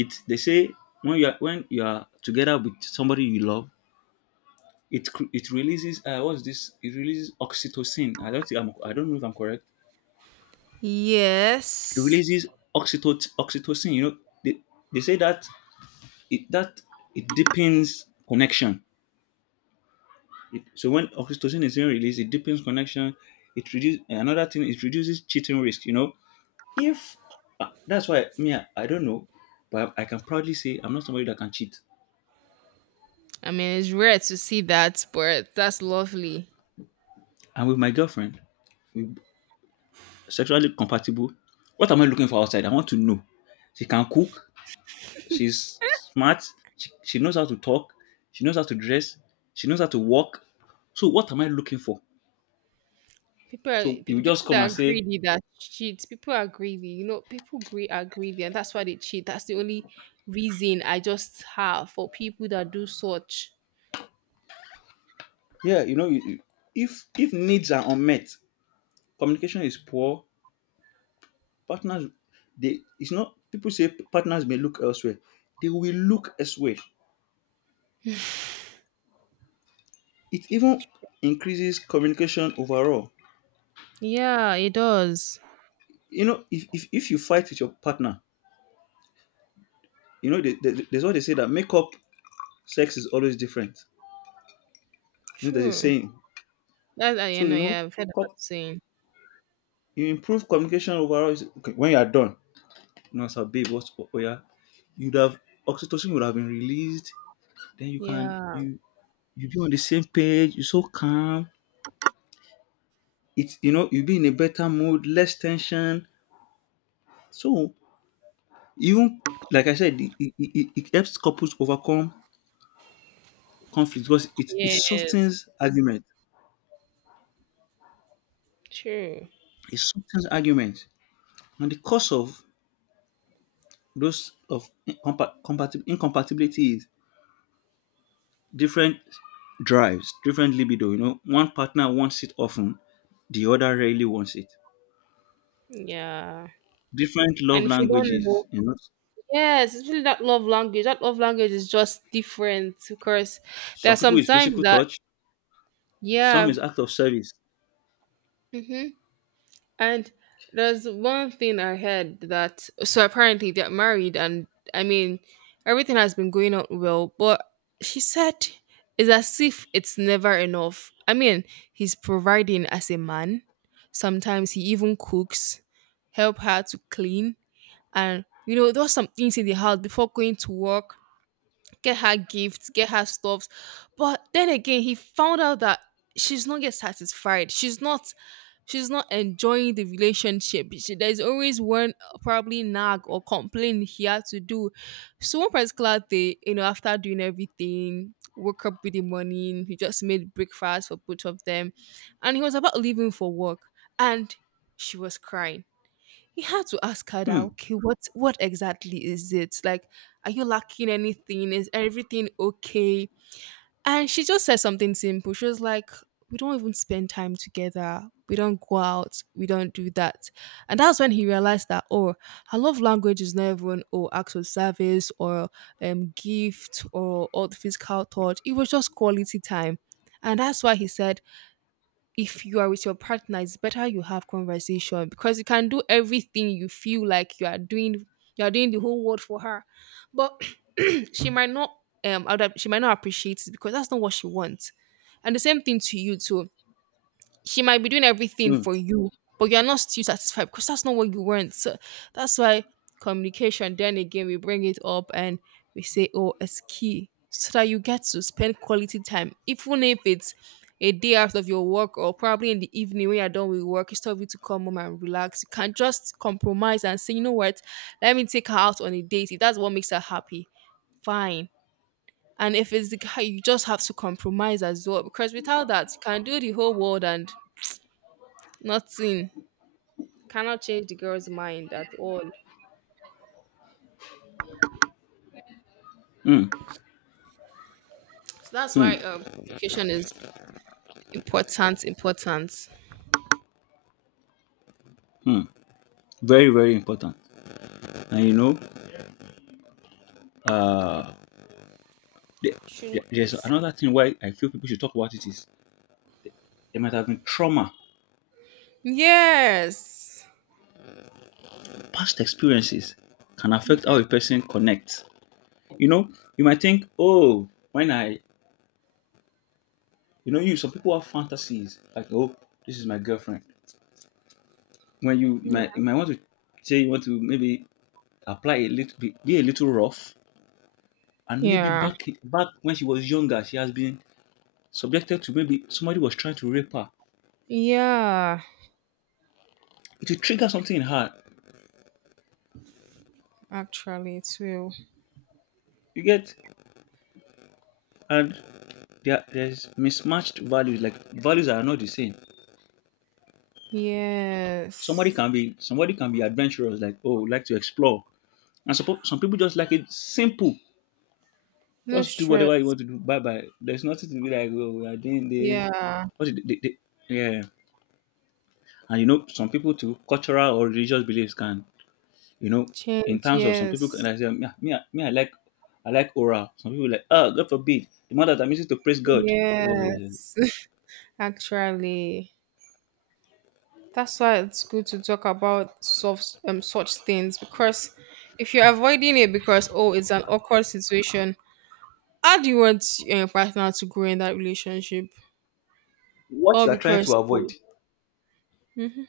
Speaker 2: it they say when you are together with somebody you love, it it releases what's this? It releases oxytocin. I don't think I'm, I don't know if I'm correct. It
Speaker 1: yes.
Speaker 2: releases oxytocin. Oxytocin. You know, they, they say that it that it deepens connection. It- so when oxytocin is being released, it deepens connection. It reduces another thing. It reduces cheating risk. You know, if that's why me, I don't know, but I can proudly say I'm not somebody that can cheat.
Speaker 1: I mean, it's rare to see that, but that's lovely.
Speaker 2: And with my girlfriend, we sexually compatible. What am I looking for outside? I want to know. She can cook. She's smart. She knows how to talk. She knows how to dress. She knows how to walk. So what am I looking for? So you just
Speaker 1: People
Speaker 2: come and
Speaker 1: that are
Speaker 2: say,
Speaker 1: greedy that cheat. People are greedy. You know, people are greedy, and that's why they cheat. That's the only reason I just have for people that do such.
Speaker 2: yeah, you know, you- if needs are unmet, communication is poor. Partners, they it's not people say partners may look elsewhere. They will look elsewhere. It even increases communication overall.
Speaker 1: Yeah, it does.
Speaker 2: You know, if you fight with your partner, you know, there's what they say that makeup sex is always different. You know, there's a
Speaker 1: True.
Speaker 2: saying.
Speaker 1: That I
Speaker 2: So
Speaker 1: you
Speaker 2: you
Speaker 1: know.
Speaker 2: know,
Speaker 1: Yeah, I've heard about
Speaker 2: cop-
Speaker 1: saying.
Speaker 2: you improve communication overall. Is, okay, when you are done, you know, sir, babe, what's oh yeah, you'd have oxytocin would have been released. Then you can
Speaker 1: Yeah.
Speaker 2: you you be on the same page. You're so calm. You'll be in a better mood, less tension. So, even like I said, it helps couples overcome conflict because it
Speaker 1: Yes.
Speaker 2: softens argument.
Speaker 1: True.
Speaker 2: It softens argument. And the cause of those of incompatibility is different drives, different libido. You know, one partner wants it often, the other rarely wants it.
Speaker 1: Yeah.
Speaker 2: Different love
Speaker 1: And if you don't
Speaker 2: languages.
Speaker 1: know,
Speaker 2: You know,
Speaker 1: yes, it's really that love language. That love language is just different because there
Speaker 2: some
Speaker 1: are
Speaker 2: people is
Speaker 1: sometimes
Speaker 2: physical
Speaker 1: that,
Speaker 2: touch, some
Speaker 1: yeah.
Speaker 2: is act of service.
Speaker 1: Hmm. And there's one thing I heard that, so apparently they're married, and I mean, everything has been going on well, but she said it's as if it's never enough. I mean, he's providing as a man. Sometimes he even cooks, help her to clean, and you know, there was some things in the house before going to work, get her gifts, get her stuffs. But then again, he found out that she's not get satisfied. She's not enjoying the relationship. She, there's always one probably nag or complaint he had to do. So one particular day, you know, after doing everything, woke up with the morning, he just made breakfast for both of them. And he was about leaving for work. And she was crying. He had to ask her that,
Speaker 2: Hmm,
Speaker 1: okay, what exactly is it? Like, are you lacking anything? Is everything okay? And she just said something simple. She was like, we don't even spend time together. We don't go out. We don't do that. And that's when he realized that, oh, her love language is not even oh acts of service or gift or all the physical touch. It was just quality time. And that's why he said if you are with your partner, it's better you have conversation because you can do everything you feel like you are doing. You are doing the whole world for her, but she might not she might not appreciate it because that's not what she wants. And the same thing to you too, she might be doing everything
Speaker 2: hmm,
Speaker 1: for you, but you're not still satisfied because that's not what you want. So that's why communication, then again, we bring it up and we say, oh, it's key so that you get to spend quality time, even if it's a day out of your work or probably in the evening when you're done with work, it's time for you to come home and relax. You can just compromise and say, you know what, let me take her out on a date. If that's what makes her happy, fine. And if it's the guy, you just have to compromise as well because without that, you can do the whole world and nothing. Cannot change the girl's mind at all.
Speaker 2: hmm,
Speaker 1: So that's why
Speaker 2: hmm,
Speaker 1: communication is important, important.
Speaker 2: hmm. Very, very important. And you know, uh, the-
Speaker 1: Truly
Speaker 2: there's
Speaker 1: is.
Speaker 2: another thing why I feel people should talk about it is there might have been trauma.
Speaker 1: Yes.
Speaker 2: Past experiences can affect how
Speaker 1: Mm-hmm.
Speaker 2: a person connects. You know, you might think, oh, when I, you know, you some people have fantasies like, oh, this is my girlfriend. You might want to say you want to maybe apply a little, be a little rough, and maybe
Speaker 1: Yeah.
Speaker 2: back when she was younger, she has been subjected to maybe somebody was trying to rape her.
Speaker 1: Yeah.
Speaker 2: It will trigger something in her.
Speaker 1: Actually it will.
Speaker 2: You get. And there's mismatched values, like values are not the same. Somebody
Speaker 1: Yes.
Speaker 2: can be, adventurous, like, oh, like to explore, and some people just like it simple.
Speaker 1: No
Speaker 2: Just do whatever you
Speaker 1: stress.
Speaker 2: want to do, bye bye. There's nothing to be like, oh, we are doing this.
Speaker 1: Yeah.
Speaker 2: What did they, yeah. And you know, some people too, cultural or religious beliefs can, you know, in
Speaker 1: Change,
Speaker 2: terms of some people
Speaker 1: yes.
Speaker 2: can, like, say me, I like oral. Some people like, oh, god forbid the man that I'm using to praise god. Uh,
Speaker 1: Yes. Actually. That's why it's good to talk about soft, such things because if you're avoiding it because, oh, it's an awkward situation, how do you want your partner to grow in that relationship?
Speaker 2: what
Speaker 1: All
Speaker 2: you are trying
Speaker 1: because,
Speaker 2: to avoid.
Speaker 1: oh, mhm.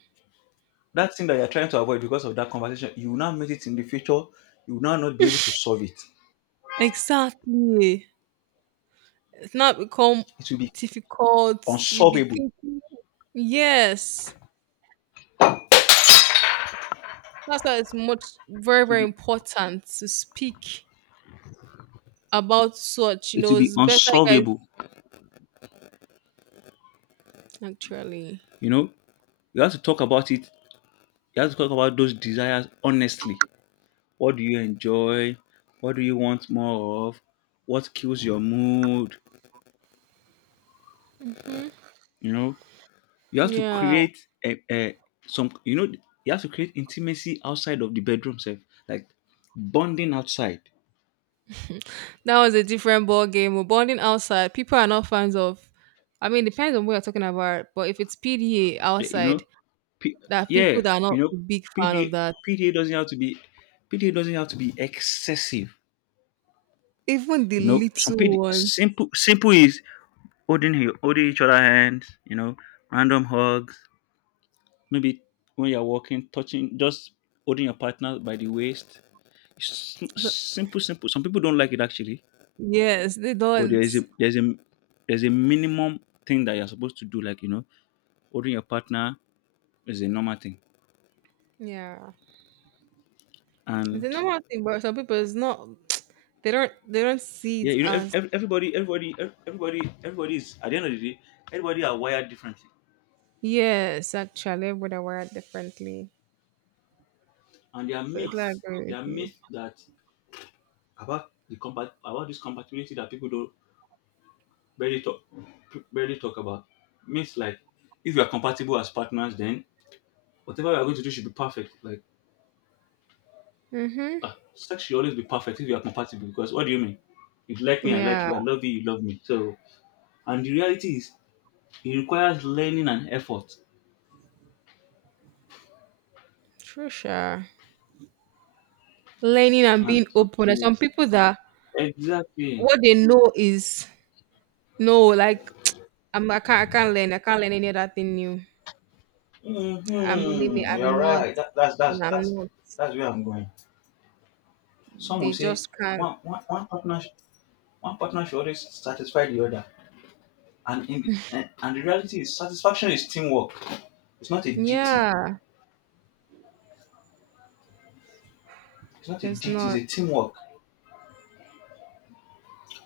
Speaker 2: That thing that you're trying to avoid because of that conversation, you will now meet it in the future. You will now not be able to solve it.
Speaker 1: Exactly. It's not become
Speaker 2: It will be
Speaker 1: difficult. You be
Speaker 2: unsolvable.
Speaker 1: thinking, yes. That's why it's much, very,
Speaker 2: Will
Speaker 1: very
Speaker 2: be
Speaker 1: important to speak about such. You
Speaker 2: it will
Speaker 1: know,
Speaker 2: be
Speaker 1: it's better, guys,
Speaker 2: unsolvable.
Speaker 1: actually.
Speaker 2: You know, you have to talk about it. You have to talk about those desires honestly. What do you enjoy? What do you want more of? What kills your mood?
Speaker 1: Hmm.
Speaker 2: You know, you have to
Speaker 1: Yeah.
Speaker 2: create a some. You know, you have to create intimacy outside of the bedroom, self, like, bonding outside.
Speaker 1: That was a different ball game. We're bonding outside. People are not fans of. I mean, depends on what you're talking about. But if it's PDA
Speaker 2: You know,
Speaker 1: outside,
Speaker 2: P-
Speaker 1: there are
Speaker 2: yeah,
Speaker 1: people that are not
Speaker 2: you know,
Speaker 1: a big fan of that.
Speaker 2: PDA, PDA doesn't have to be, PDA doesn't have to be excessive.
Speaker 1: Even the
Speaker 2: You know, some
Speaker 1: little
Speaker 2: PD,
Speaker 1: ones.
Speaker 2: simple simple, is holding holding each other hands. You know, random hugs. Maybe when you're walking, touching, just holding your partner by the waist. Simple, simple. Some people don't like it, actually,
Speaker 1: Yes, they
Speaker 2: but there
Speaker 1: don't.
Speaker 2: is a, there's a minimum thing that you're supposed to do. Like, you know, holding your partner is a normal thing,
Speaker 1: Yeah, it's a
Speaker 2: and
Speaker 1: normal thing, but some people it's not. They don't. They don't see
Speaker 2: Yeah,
Speaker 1: it
Speaker 2: you know,
Speaker 1: as
Speaker 2: everybody is, at the end of the day, everybody are wired differently,
Speaker 1: yes. Actually, but I wear it differently?
Speaker 2: and there are
Speaker 1: So I
Speaker 2: myths,
Speaker 1: agree with you.
Speaker 2: that, about the compat about this compatibility that people don't barely talk, about. Myths like, if you are compatible as partners, then whatever you are going to do should be perfect. Like,
Speaker 1: Mhm.
Speaker 2: sex should always be perfect if you are compatible. Because what do you mean? You like me, I like
Speaker 1: Yeah.
Speaker 2: you. I love you, you love me. So, and the reality is, it requires learning and effort.
Speaker 1: True. Sure. Learning and
Speaker 2: And
Speaker 1: being open. There's some people that
Speaker 2: exactly.
Speaker 1: what they know is no, like I'm I can't learn. I can't learn any other thing new. I'm
Speaker 2: Hmm.
Speaker 1: limit I'm
Speaker 2: You're
Speaker 1: not.
Speaker 2: right. That, that's that's
Speaker 1: I'm
Speaker 2: that's
Speaker 1: not.
Speaker 2: that's where I'm going. Some will
Speaker 1: They
Speaker 2: say
Speaker 1: just can't.
Speaker 2: one one one partner sh- one partner should always satisfy the other, and in and and the reality is satisfaction is teamwork. It's not a duty.
Speaker 1: Yeah.
Speaker 2: It's not a
Speaker 1: It's
Speaker 2: duty. It's
Speaker 1: not
Speaker 2: a teamwork.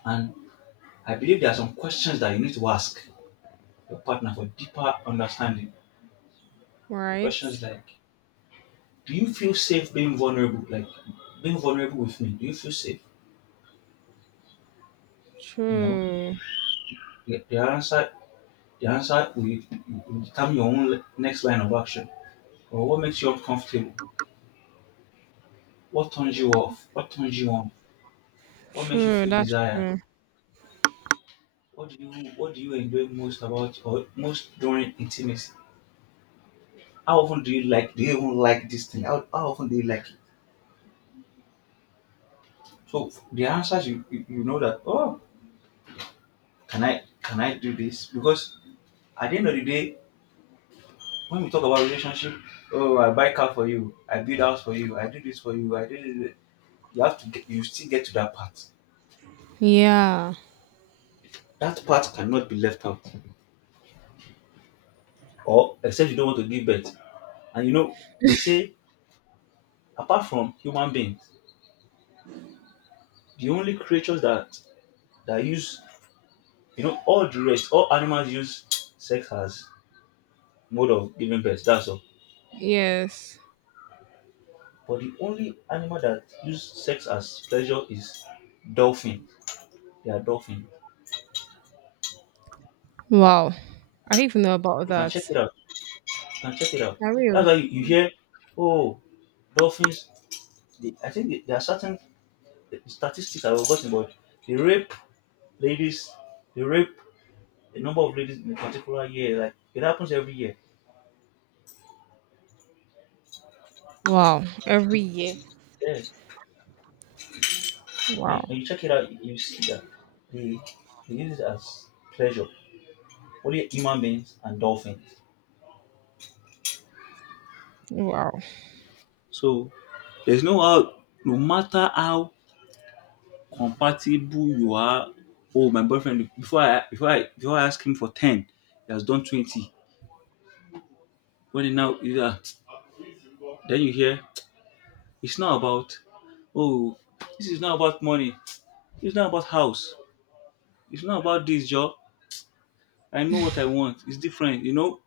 Speaker 2: And I believe there are some questions that you need to ask your partner for deeper understanding.
Speaker 1: right.
Speaker 2: Questions like, do you feel safe being vulnerable? Like, being vulnerable with me. Do you feel safe? You know,
Speaker 1: True.
Speaker 2: the, the answer the answer will, determine your own next line of action. Or, what makes you uncomfortable? What turns you off? What turns you on? What makes you
Speaker 1: True,
Speaker 2: feel
Speaker 1: that's
Speaker 2: desired?
Speaker 1: true.
Speaker 2: What do you what do you enjoy most about, or most during, intimacy? How often do you like, do you even like this thing? How often do you like it? So, the answers, you know that, oh, can I do this? Because at the end of the day, when we talk about relationship, oh, I buy car for you, I build house for you, I do this for you, I do this. You still get to that part.
Speaker 1: Yeah.
Speaker 2: That part cannot be left out. Or, except you don't want to give birth. And you know, they say apart from human beings, the only creatures that use, you know, all the rest, all animals use sex as mode of giving birth. That's all.
Speaker 1: Yes.
Speaker 2: But the only animal that use sex as pleasure is dolphin. They are dolphin.
Speaker 1: Wow. I didn't even know about
Speaker 2: You can
Speaker 1: that.
Speaker 2: check it out. You can check it out.
Speaker 1: Are
Speaker 2: That's
Speaker 1: you?
Speaker 2: why you hear, oh, dolphins. They, I think there are certain statistics I've forgotten, but they rape ladies, they rape a number of ladies in a particular year. Like, it happens every year.
Speaker 1: Wow. Every year.
Speaker 2: Yeah. When you,
Speaker 1: Wow.
Speaker 2: when you check it out, you see that they, they use it as pleasure. Only human beings and dolphins.
Speaker 1: Wow.
Speaker 2: So, there's no how. No matter how compatible you are, oh my boyfriend. Before I ask him for 10, he has done 20. When he now, yeah. Then you hear, it's not about, oh, this is not about money. It's not about house. It's not about this job. I know what I want. It's different, you know.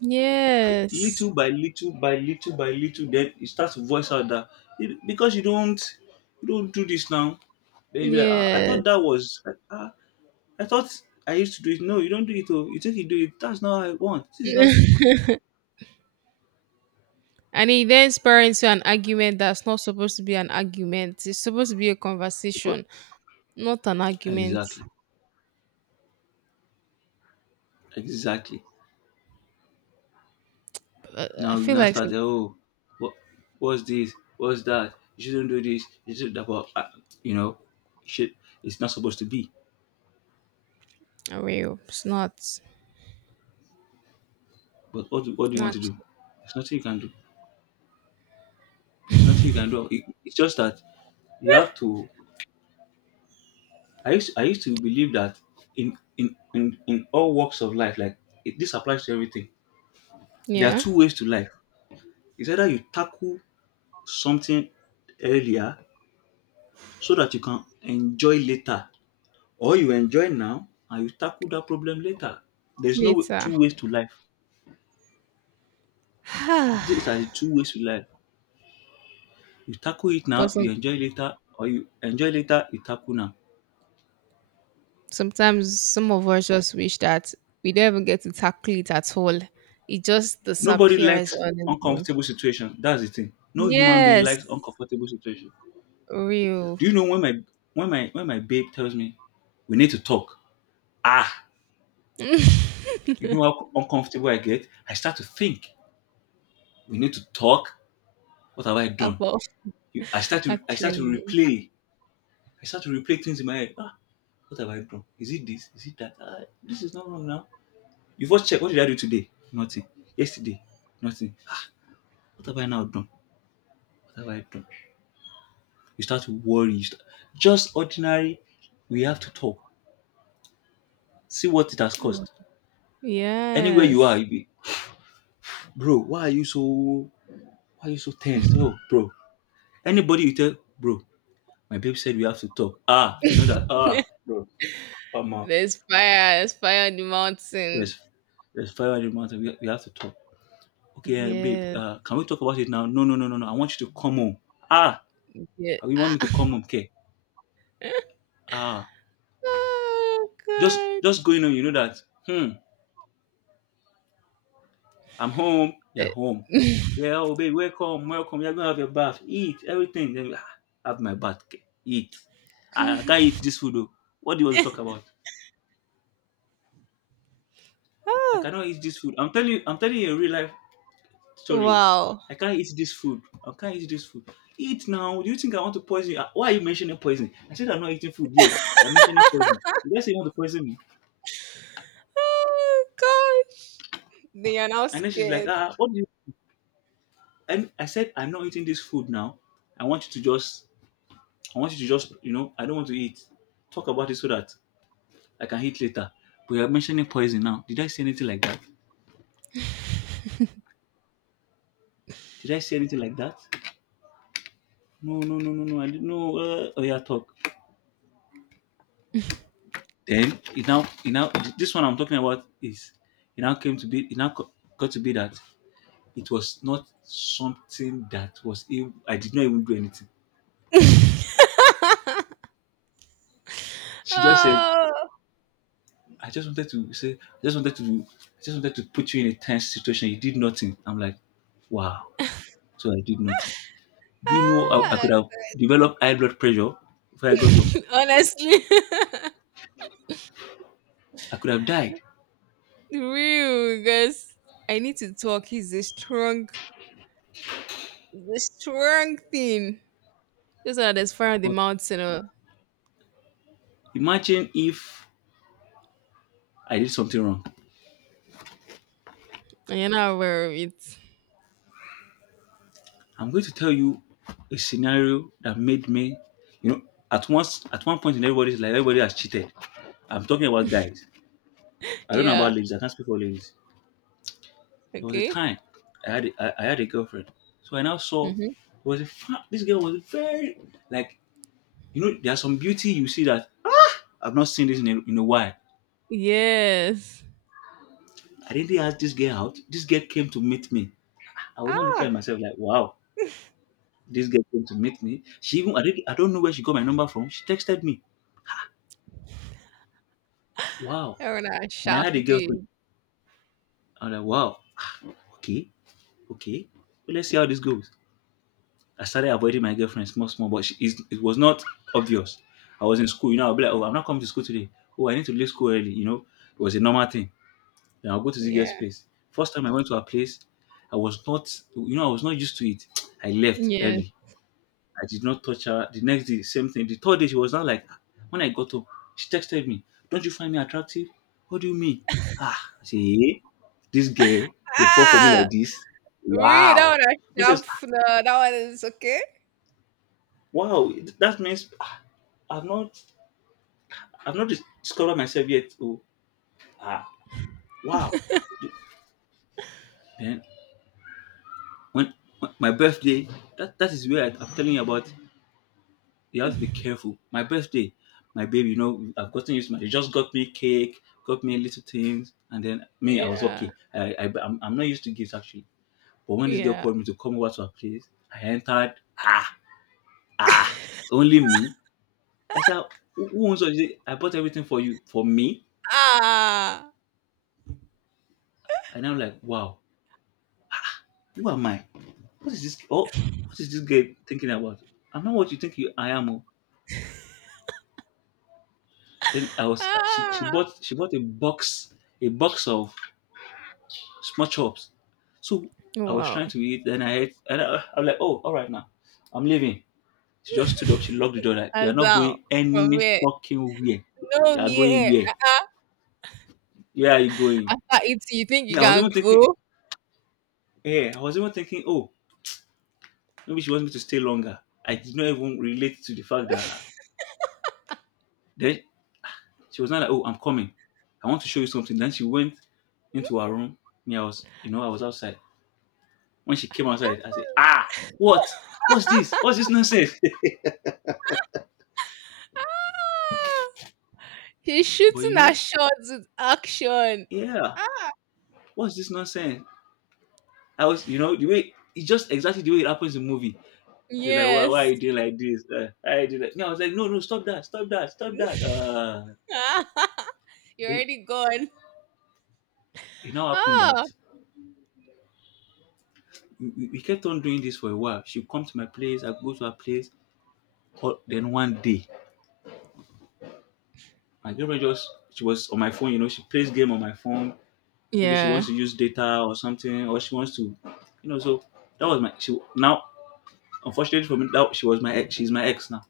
Speaker 1: Yes.
Speaker 2: Little by little by little by little, then you start to voice out that, "Eh, because you don't do this now." Then you be like, ah, I thought
Speaker 1: Yes.
Speaker 2: that was, I thought I used to do it. No, you don't do it. Oh, you think you do it? That's not how I want. This is not.
Speaker 1: And it then spirals into an argument that's not supposed to be an argument. It's supposed to be a
Speaker 2: Because,
Speaker 1: conversation, not an argument.
Speaker 2: exactly, exactly.
Speaker 1: I
Speaker 2: Now you
Speaker 1: feel
Speaker 2: now
Speaker 1: like
Speaker 2: start.
Speaker 1: it's
Speaker 2: Oh, what what's this? What's that? You shouldn't do this. You should that. But, you know, shit. It's not supposed to be.
Speaker 1: a real. It's not.
Speaker 2: But what do you want
Speaker 1: Not
Speaker 2: to do? There's nothing you can do. There's nothing you can do. It's just that you have to. I used to believe that in all walks of life, like this applies to everything. There are
Speaker 1: yeah.
Speaker 2: two ways to life. It's either you tackle something earlier so that you can enjoy later, or you enjoy now and you tackle that problem later. There's no
Speaker 1: Later.
Speaker 2: two ways to life.
Speaker 1: But
Speaker 2: Those are the two ways to life. You tackle it now, you
Speaker 1: some,
Speaker 2: enjoy later, or you enjoy later, you tackle now.
Speaker 1: sometimes some of us just wish that we don't even get to tackle it at all. It just
Speaker 2: Nobody
Speaker 1: disappears
Speaker 2: likes
Speaker 1: on its own.
Speaker 2: uncomfortable situation. That's the thing. No human being
Speaker 1: Yes.
Speaker 2: likes uncomfortable situation.
Speaker 1: Real.
Speaker 2: Do you know when my when my babe tells me we need to talk? Ah, you know how uncomfortable I get. I start to think. We need to talk. What have I done?
Speaker 1: About
Speaker 2: I start to
Speaker 1: actually.
Speaker 2: replay. I start to replay things in my head. Ah, what have I done? Is it this? Is it that? Ah, this is not wrong now. You first check. What did I do today? Nothing. Yesterday, nothing. What have I now done? What have I done? You start to worry. Just ordinary, we have to talk, see what it has cost. Anywhere you are,
Speaker 1: Yes.
Speaker 2: you be, bro, why are you so tense? Oh, bro. Anybody you tell, bro, my babe said we have to talk. Ah, they know that. Ah, bro, Mama,
Speaker 1: There's fire on the mountain.
Speaker 2: there's there's fire in the mountain. We have to talk. Okay, babe,
Speaker 1: Yes,
Speaker 2: can we talk about it now? No, no, no, no, no. I want you to come home. Ah,
Speaker 1: yeah.
Speaker 2: you want me to
Speaker 1: Ah.
Speaker 2: come home? Okay. Ah,
Speaker 1: Oh
Speaker 2: just
Speaker 1: god.
Speaker 2: just going on. You know that. Hmm. I'm home. You're
Speaker 1: Eh.
Speaker 2: home. Yeah, oh babe, welcome, welcome. You're gonna have your bath, eat everything. Then, "Ah, have my bath, okay, eat. I can't eat this food." Oh. What do you want to talk about? I
Speaker 1: Ah,
Speaker 2: cannot eat this food. I'm telling you a real life story. Oh.
Speaker 1: wow.
Speaker 2: I can't eat this food. I can't eat this food. Eat now. Do you think I want to poison you? Ah, why are you mentioning poison? I said I'm not eating food yet. You're mentioning poison. You guys say you want to poison me.
Speaker 1: Oh god. They are now
Speaker 2: And then she's like,
Speaker 1: scared.
Speaker 2: ah, what do you? And I said I'm not eating this food now. I want you to just, I don't want to eat. Talk about it so that I can eat later. But you're mentioning poison now. Did I say anything like that? Did I say anything like that? No, no, no, no, no. I didn't know. Oh yeah, talk. Then it now, this one I'm talking about is it now came to be. It got to be that it was not something that I did not even do anything. She just said,
Speaker 1: Oh,
Speaker 2: "I just wanted to say, I just wanted to do, I just wanted to put you in a tense situation. You did nothing." I'm like, "Wow." So I did nothing. Do you know I
Speaker 1: ah.
Speaker 2: could have developed high blood pressure before I got home?
Speaker 1: Honestly,
Speaker 2: I could have died.
Speaker 1: real guys. I need to talk. He's a strong, the strong thing. Just so that there's fire on the
Speaker 2: But
Speaker 1: mountain. Oh.
Speaker 2: imagine if I did something wrong.
Speaker 1: You're not aware of it.
Speaker 2: I'm going to tell you a scenario that made me, you know, at once at one point in everybody's life, everybody has cheated. I'm talking about guys. I don't know about
Speaker 1: Yeah.
Speaker 2: ladies. I can't speak for ladies. There was a
Speaker 1: Okay.
Speaker 2: time I had a girlfriend. So I now saw there
Speaker 1: Mm-hmm.
Speaker 2: was a fa- this girl was very, like, you know, there are some beauty you see that I've not seen this in a while.
Speaker 1: Yes.
Speaker 2: I didn't ask this girl out. This girl came to meet me. I was not looking at
Speaker 1: Ah,
Speaker 2: myself like, wow, this girl came to meet me. She even I don't know where she got my number from. She texted me. Wow.
Speaker 1: that one a
Speaker 2: And I
Speaker 1: sharp
Speaker 2: had a girlfriend.
Speaker 1: big.
Speaker 2: I'm like, wow, ah, okay, okay. Well, let's see how this goes. I started avoiding my girlfriend small, small, but it was not obvious. I was in school, you know, I'll be like, oh, I'm not coming to school today. Oh, I need to leave school early, you know. It was a normal thing. Then I'll go to the girl's
Speaker 1: Yeah.
Speaker 2: place. First time I went to her place, I was not, you know, I was not used to it. I left
Speaker 1: Yes.
Speaker 2: early. I did not touch her. The next day, same thing. The third day, she was not like, "Ah, when I got home, she texted me, don't you find me attractive? What do you mean? Ah, I say, "Eh, this girl, they fall for me
Speaker 1: Ah,
Speaker 2: like this.
Speaker 1: really? That
Speaker 2: Wow.
Speaker 1: one a
Speaker 2: Mrs.
Speaker 1: sharp. No, that one is okay.
Speaker 2: Wow, that means ah, I've not I've not discovered myself yet. Oh, ah, wow. Then when, when my birthday, that is where I'm telling you about you have to be careful. My birthday, my baby, you know, I've gotten used to my. She just got me cake, got me little things, and then me, I was
Speaker 1: Yeah.
Speaker 2: okay. I'm not used to gifts actually. But when this girl
Speaker 1: Yeah.
Speaker 2: called me to come over to her place, I entered. Ah, ah, it's only me. I said, who owns all this? I bought everything for you, for me.
Speaker 1: Ah,
Speaker 2: And I'm like, wow, who am I? What is this? Oh, what is this girl thinking about? I'm not what you think you, I am. Oh. Then I was. She
Speaker 1: ah,
Speaker 2: bought. she bought a box. A box of small chops. So I was
Speaker 1: wow.
Speaker 2: trying to eat, then I ate, and I'm like, oh, all right now, I'm leaving. She just stood up, she locked the door. Like, you're not
Speaker 1: Azal,
Speaker 2: going
Speaker 1: from
Speaker 2: any
Speaker 1: where?
Speaker 2: fucking where.
Speaker 1: No,
Speaker 2: You're going
Speaker 1: yeah.
Speaker 2: where?
Speaker 1: Uh-uh.
Speaker 2: Where are you going?
Speaker 1: After it, you think
Speaker 2: Me,
Speaker 1: you
Speaker 2: I was even
Speaker 1: can
Speaker 2: thinking,
Speaker 1: go?
Speaker 2: yeah, I was even thinking, oh, maybe she wants me to stay longer. I did not even relate to the fact that then she was not like, oh, I'm coming. I want to show you something. Then she went into her room. Me, I was, you know, I was outside. When she came outside, I said, ah, what? What's this? What's this nonsense?
Speaker 1: Ah, he's
Speaker 2: but
Speaker 1: shooting
Speaker 2: you
Speaker 1: a
Speaker 2: know,
Speaker 1: shots with action.
Speaker 2: yeah,
Speaker 1: Ah,
Speaker 2: what's this nonsense? I was, you know, the way it's just exactly the way it happens in movie. They're like, why are
Speaker 1: yes.
Speaker 2: you doing like this? Why are you doing that? No, I was like, no, no, stop that, stop that, stop that.
Speaker 1: You're
Speaker 2: Then
Speaker 1: already gone.
Speaker 2: it now happened that
Speaker 1: Oh.
Speaker 2: we kept on doing this for a while. She come to my place, I go to her place. Or then one day, my girlfriend just she was on my phone. You know, she plays game on my phone. Maybe she wants
Speaker 1: Yeah.
Speaker 2: to use data or something, or she wants to, you know. So that was my. She now, unfortunately for me, that she was my ex. She's my ex now.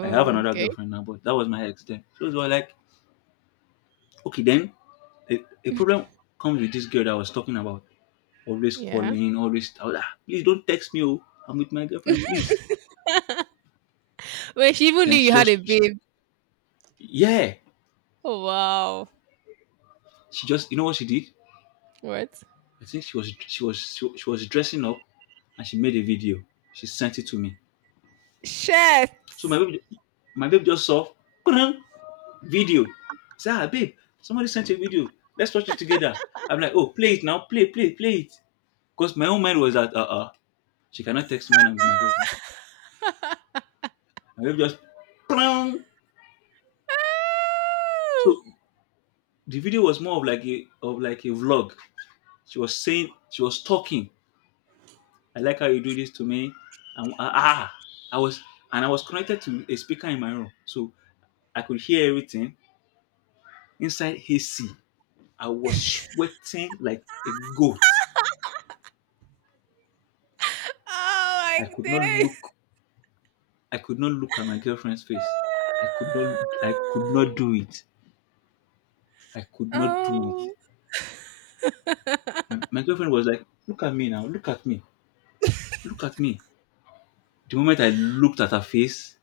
Speaker 2: I have another
Speaker 1: okay.
Speaker 2: girlfriend now, but that was my ex then. So it was like, okay, then a problem comes with this girl that I was talking about. Always
Speaker 1: Yeah.
Speaker 2: calling, always, I was like, "Ah, please don't text me. Oh, I'm with my girlfriend, please.
Speaker 1: Wait, she even
Speaker 2: Then
Speaker 1: knew you had a babe.
Speaker 2: yeah,
Speaker 1: Oh, wow.
Speaker 2: she just, you know what she did?
Speaker 1: What?
Speaker 2: I think she was dressing up, and she made a video. She sent it to me.
Speaker 1: Shit.
Speaker 2: So my baby, my babe just saw, "Kudum," video. Say, ah, babe, somebody sent a video. Let's watch it together. I'm like, oh, play it now, play, play, play it. Because my own mind was that, she cannot text me when I'm with my girlfriend. My wife just, plong. So the video was more of like a vlog. She was saying, she was talking. I like how you do this to me. And ah, ah, I was and I was connected to a speaker in my room, so I could hear everything inside AC. I was sweating like a goat.
Speaker 1: Oh
Speaker 2: I
Speaker 1: my
Speaker 2: could not
Speaker 1: days.
Speaker 2: look. I could not look at my girlfriend's face. I could not. I could not do it. I could not do it.
Speaker 1: Oh.
Speaker 2: My girlfriend was like, look at me now, look at me, look at me. The moment I looked at her face,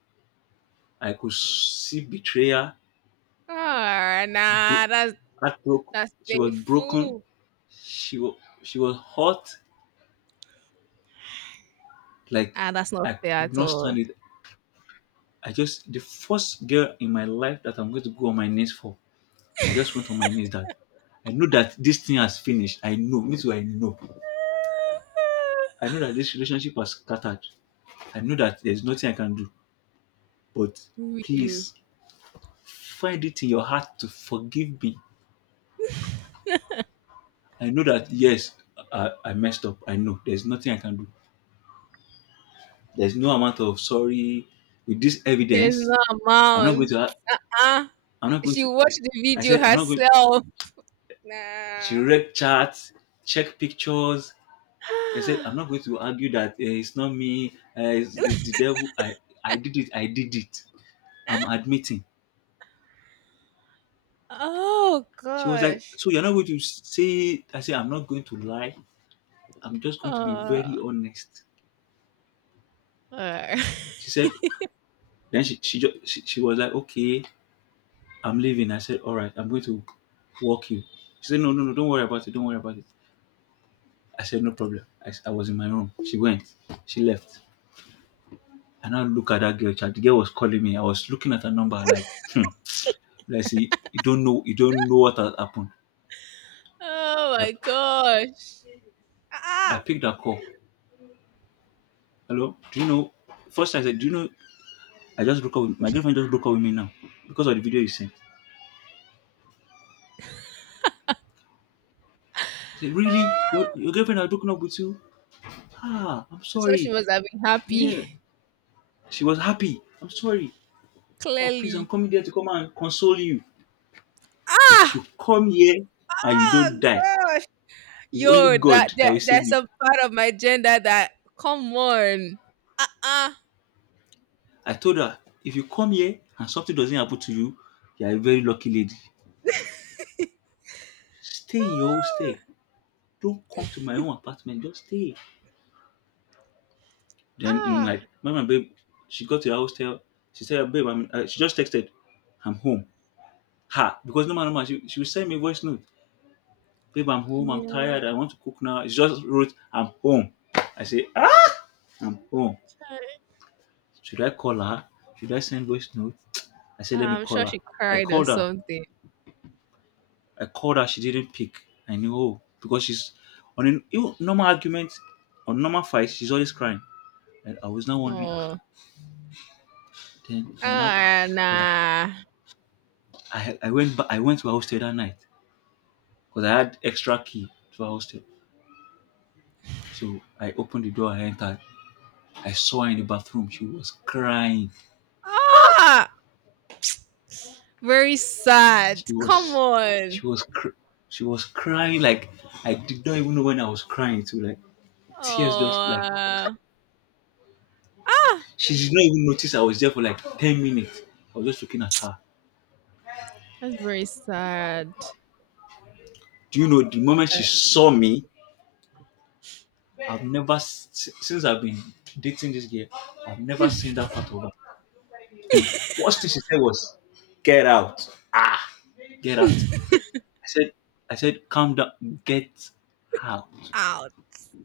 Speaker 2: I could see betrayal,
Speaker 1: Ah,
Speaker 2: bro-
Speaker 1: nah,
Speaker 2: heartbroken.
Speaker 1: that's
Speaker 2: She was broken.
Speaker 1: painful.
Speaker 2: She was, she was hot. Like,
Speaker 1: Ah, that's not
Speaker 2: I
Speaker 1: fair
Speaker 2: could
Speaker 1: at
Speaker 2: not stand
Speaker 1: all.
Speaker 2: it. I just, the first girl in my life that I'm going to go on my knees for, I just went on my knees that I know that this thing has finished. I know. Me too, I know. I know that this relationship has scattered. I know that there's nothing I can do. But
Speaker 1: You.
Speaker 2: please, find it in your heart to forgive me. I know that yes, I messed up. I know there's nothing I can do. There's no amount of sorry with this
Speaker 1: There's
Speaker 2: evidence.
Speaker 1: no
Speaker 2: I'm not going
Speaker 1: amount.
Speaker 2: to. ha-
Speaker 1: Uh,
Speaker 2: I'm not going
Speaker 1: she
Speaker 2: to.
Speaker 1: watched the
Speaker 2: I
Speaker 1: video
Speaker 2: said I'm not going.
Speaker 1: herself.
Speaker 2: She
Speaker 1: Nah.
Speaker 2: read charts, check pictures. I said I'm not going to argue that eh, it's not me. Eh, it's the devil. I did it. I did it. I'm admitting.
Speaker 1: Oh
Speaker 2: She was like,
Speaker 1: gosh.
Speaker 2: so you're not going to say. I said I'm not going to lie. I'm just going to be very
Speaker 1: Oh,
Speaker 2: honest.
Speaker 1: uh,
Speaker 2: She said, then she was like, okay, I'm leaving. I said, all right, I'm going to walk you. She said, no, no, no, don't worry about it. Don't worry about it. I said, no problem. I was in my room. She went. She left. And I look at that girl. Child. The girl was calling me. I was looking at her number like, hmm. Like, see, you don't know what has happened.
Speaker 1: oh
Speaker 2: I,
Speaker 1: my gosh.
Speaker 2: I
Speaker 1: Ah.
Speaker 2: picked that call. Hello, do you know? First I said, do you know? I just broke up. With, my girlfriend just broke up with me now because of the video you sent. I said, really? Your girlfriend has broken up with you? Ah, I'm
Speaker 1: So she
Speaker 2: sorry.
Speaker 1: must have been
Speaker 2: Yeah.
Speaker 1: happy.
Speaker 2: She was happy. I'm sorry. Oh, please, I'm
Speaker 1: Clearly.
Speaker 2: coming there to come and console you. If
Speaker 1: Ah!
Speaker 2: you come here and you don't
Speaker 1: Oh
Speaker 2: die,
Speaker 1: gosh.
Speaker 2: it's only
Speaker 1: Yo, that,
Speaker 2: God that
Speaker 1: that
Speaker 2: will save
Speaker 1: that's
Speaker 2: you.
Speaker 1: a part of my gender that come on. Uh-uh.
Speaker 2: I told her, if you come here and something doesn't happen to you, you are a very lucky lady. Stay in your own stay.
Speaker 1: Ah,
Speaker 2: Don't come to my own apartment. Just stay. Then, in
Speaker 1: ah,
Speaker 2: like, when my babe, she got to her hostel. She said, babe, I'm, she just texted, I'm home. Ha! Because no matter what, she would send me voice note. Babe, I'm home. I'm
Speaker 1: yeah.
Speaker 2: tired. I want to cook now. She just wrote, I'm home. I say, "Ah." I'm home. Should I call her? Should I send voice note? I said, let me
Speaker 1: I'm
Speaker 2: call
Speaker 1: sure
Speaker 2: her.
Speaker 1: she
Speaker 2: I
Speaker 1: cried or
Speaker 2: called her.
Speaker 1: something.
Speaker 2: I called her. She didn't pick. I knew oh, because she's on a even normal argument, on normal fight, she's always crying. And I was now wondering. Ah,
Speaker 1: Oh,
Speaker 2: then I now,
Speaker 1: ah, nah.
Speaker 2: I went back. I went to her hostel that night because I had extra key to her hostel. So I opened the door. I entered. I saw her in the bathroom. She was crying.
Speaker 1: Ah, very sad.
Speaker 2: she
Speaker 1: Come
Speaker 2: was
Speaker 1: on.
Speaker 2: she was cr- she was crying like I did not even know when I was crying. To like
Speaker 1: Oh,
Speaker 2: tears just like
Speaker 1: ah,
Speaker 2: she did not even notice I was there for like 10 minutes. I was just looking at her.
Speaker 1: that's very sad.
Speaker 2: Do you know the moment she
Speaker 1: That's
Speaker 2: saw me? I've never s- s- Since I've been dating this girl, I've never seen that part of her. The first thing she said was, get out, get out. I said I said, calm down, get out.
Speaker 1: out.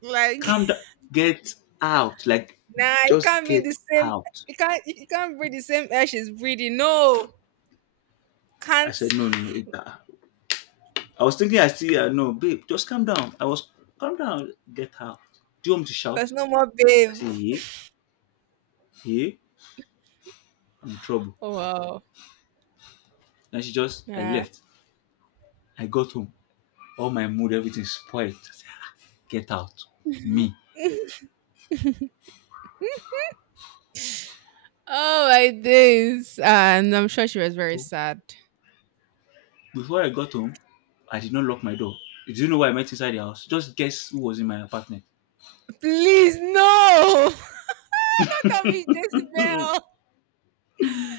Speaker 1: Like,
Speaker 2: Calm down, get out. Like
Speaker 1: nah, it
Speaker 2: just
Speaker 1: can't be the
Speaker 2: get
Speaker 1: same.
Speaker 2: out.
Speaker 1: It can't. You can't breathe the same air she's breathing. No,
Speaker 2: I
Speaker 1: can't.
Speaker 2: said, no, no, no. It, I was thinking, I see, no, babe, just calm down. I was, calm down, get out. Do you want me to shout?
Speaker 1: There's no more
Speaker 2: I
Speaker 1: babe.
Speaker 2: said, yeah, yeah, I'm in trouble.
Speaker 1: Oh wow.
Speaker 2: And she just, I
Speaker 1: Nah.
Speaker 2: left. I got home. All my mood, everything spoiled. I said, get out. Me.
Speaker 1: Oh my days. And I'm sure she was very
Speaker 2: Oh,
Speaker 1: sad.
Speaker 2: before I got home, I did not lock my door. Do you know why I met inside the house? Just guess who was in my apartment.
Speaker 1: Please no. How come it's Jezebel?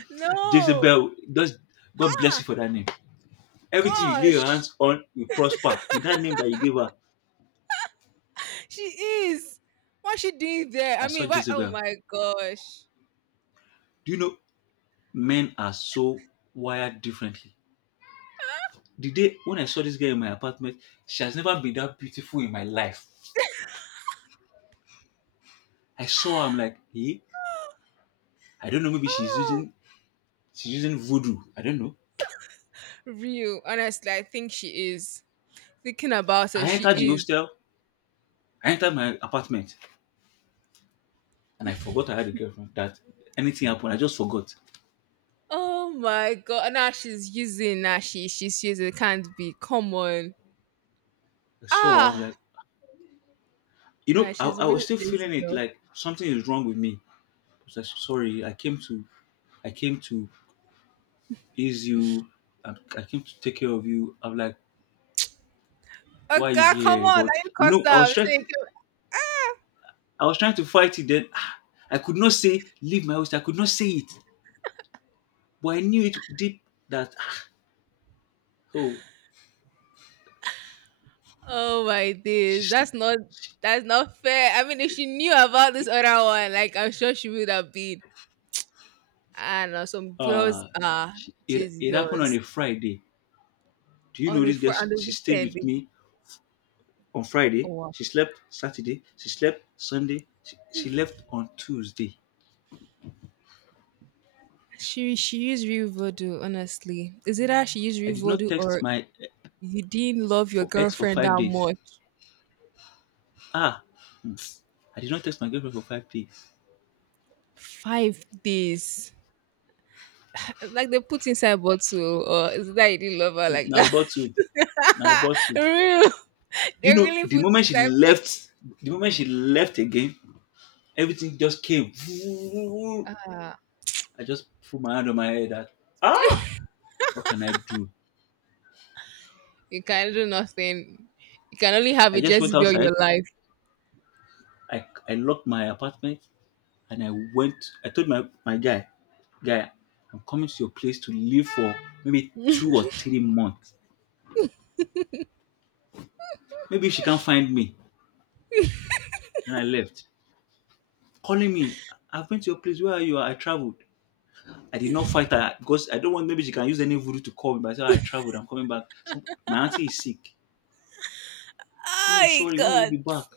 Speaker 1: No.
Speaker 2: Jezebel, just God bless you
Speaker 1: Ha.
Speaker 2: for that name. Everything you lay your
Speaker 1: Gosh.
Speaker 2: hands on will prosper. With that name that you gave her,
Speaker 1: She is. What's she doing there?
Speaker 2: I
Speaker 1: I
Speaker 2: saw
Speaker 1: mean, what? Oh
Speaker 2: Jezebel.
Speaker 1: my gosh.
Speaker 2: Do you know men are so wired differently. The day when I saw this girl in my apartment, she has never been that beautiful in my life. I saw her, I'm like, hey, I don't know, maybe
Speaker 1: Oh,
Speaker 2: she's using voodoo. I don't know.
Speaker 1: real. Honestly, I think she is. Thinking about her,
Speaker 2: I
Speaker 1: she
Speaker 2: entered the
Speaker 1: is.
Speaker 2: hostel, I entered my apartment, and I forgot I had a girlfriend. That anything happened, I just forgot.
Speaker 1: Oh my god. Now she's using. Now she's using. Can't be. Come on.
Speaker 2: I saw her, I'm
Speaker 1: Ah.
Speaker 2: like, you know,
Speaker 1: Now
Speaker 2: I,
Speaker 1: she's
Speaker 2: I
Speaker 1: a
Speaker 2: was
Speaker 1: real
Speaker 2: still feeling it
Speaker 1: Jezebel.
Speaker 2: like something is wrong with me. I was like, sorry, I came to ease you, I came to take care of you. I'm like,
Speaker 1: Oh
Speaker 2: why are you
Speaker 1: god. Come
Speaker 2: here?
Speaker 1: on.
Speaker 2: But
Speaker 1: Now you
Speaker 2: you know,
Speaker 1: cussed out.
Speaker 2: I was trying to fight it. Then ah, I could not say leave my house. I could not say it, but I knew it deep that ah, oh,
Speaker 1: Oh my days.
Speaker 2: she's
Speaker 1: That's not. That's not fair. I mean, if she knew about this other one, like, I'm sure she would have been. I don't know. Some girls
Speaker 2: uh,
Speaker 1: are
Speaker 2: she, it happened on
Speaker 1: Jezebels.
Speaker 2: a Friday. Do you know this girl?
Speaker 1: On the
Speaker 2: She stayed
Speaker 1: weekend.
Speaker 2: with me on
Speaker 1: Oh,
Speaker 2: Friday.
Speaker 1: wow.
Speaker 2: She slept Saturday. She slept Sunday. She left on Tuesday.
Speaker 1: She used real voodoo, honestly. Is it that she used
Speaker 2: I
Speaker 1: real
Speaker 2: did not
Speaker 1: voodoo,
Speaker 2: text
Speaker 1: or
Speaker 2: my
Speaker 1: you didn't love your
Speaker 2: for
Speaker 1: girlfriend
Speaker 2: five
Speaker 1: that
Speaker 2: days.
Speaker 1: much?
Speaker 2: Ah, hmm. I did not text my girlfriend for 5 days.
Speaker 1: 5 days. Like they put inside bottle, or is it that you didn't love her
Speaker 2: It's
Speaker 1: like
Speaker 2: now
Speaker 1: that?
Speaker 2: about to, now about to.
Speaker 1: Real.
Speaker 2: You
Speaker 1: They
Speaker 2: know,
Speaker 1: really
Speaker 2: the
Speaker 1: put
Speaker 2: moment she
Speaker 1: inside bottle.
Speaker 2: left, the moment she left again, everything just came.
Speaker 1: Ah,
Speaker 2: I just put my hand on my head that, ah, what can I do?
Speaker 1: you can do nothing. You can only have
Speaker 2: I
Speaker 1: a
Speaker 2: just went
Speaker 1: Jezebel
Speaker 2: outside.
Speaker 1: your life.
Speaker 2: I locked my apartment and I went. I told my, my guy, guy, I'm coming to your place to live for maybe 2 or 3 months. Maybe she can't find me. And I left. Calling me, I've been to your place. Where are you? I traveled. I did not fight her because I don't want maybe she can use any voodoo to call me, but I said, "Ah, I traveled, I'm coming back. So my auntie is sick. Oh,
Speaker 1: Oh
Speaker 2: sorry, when will you be
Speaker 1: God.
Speaker 2: back?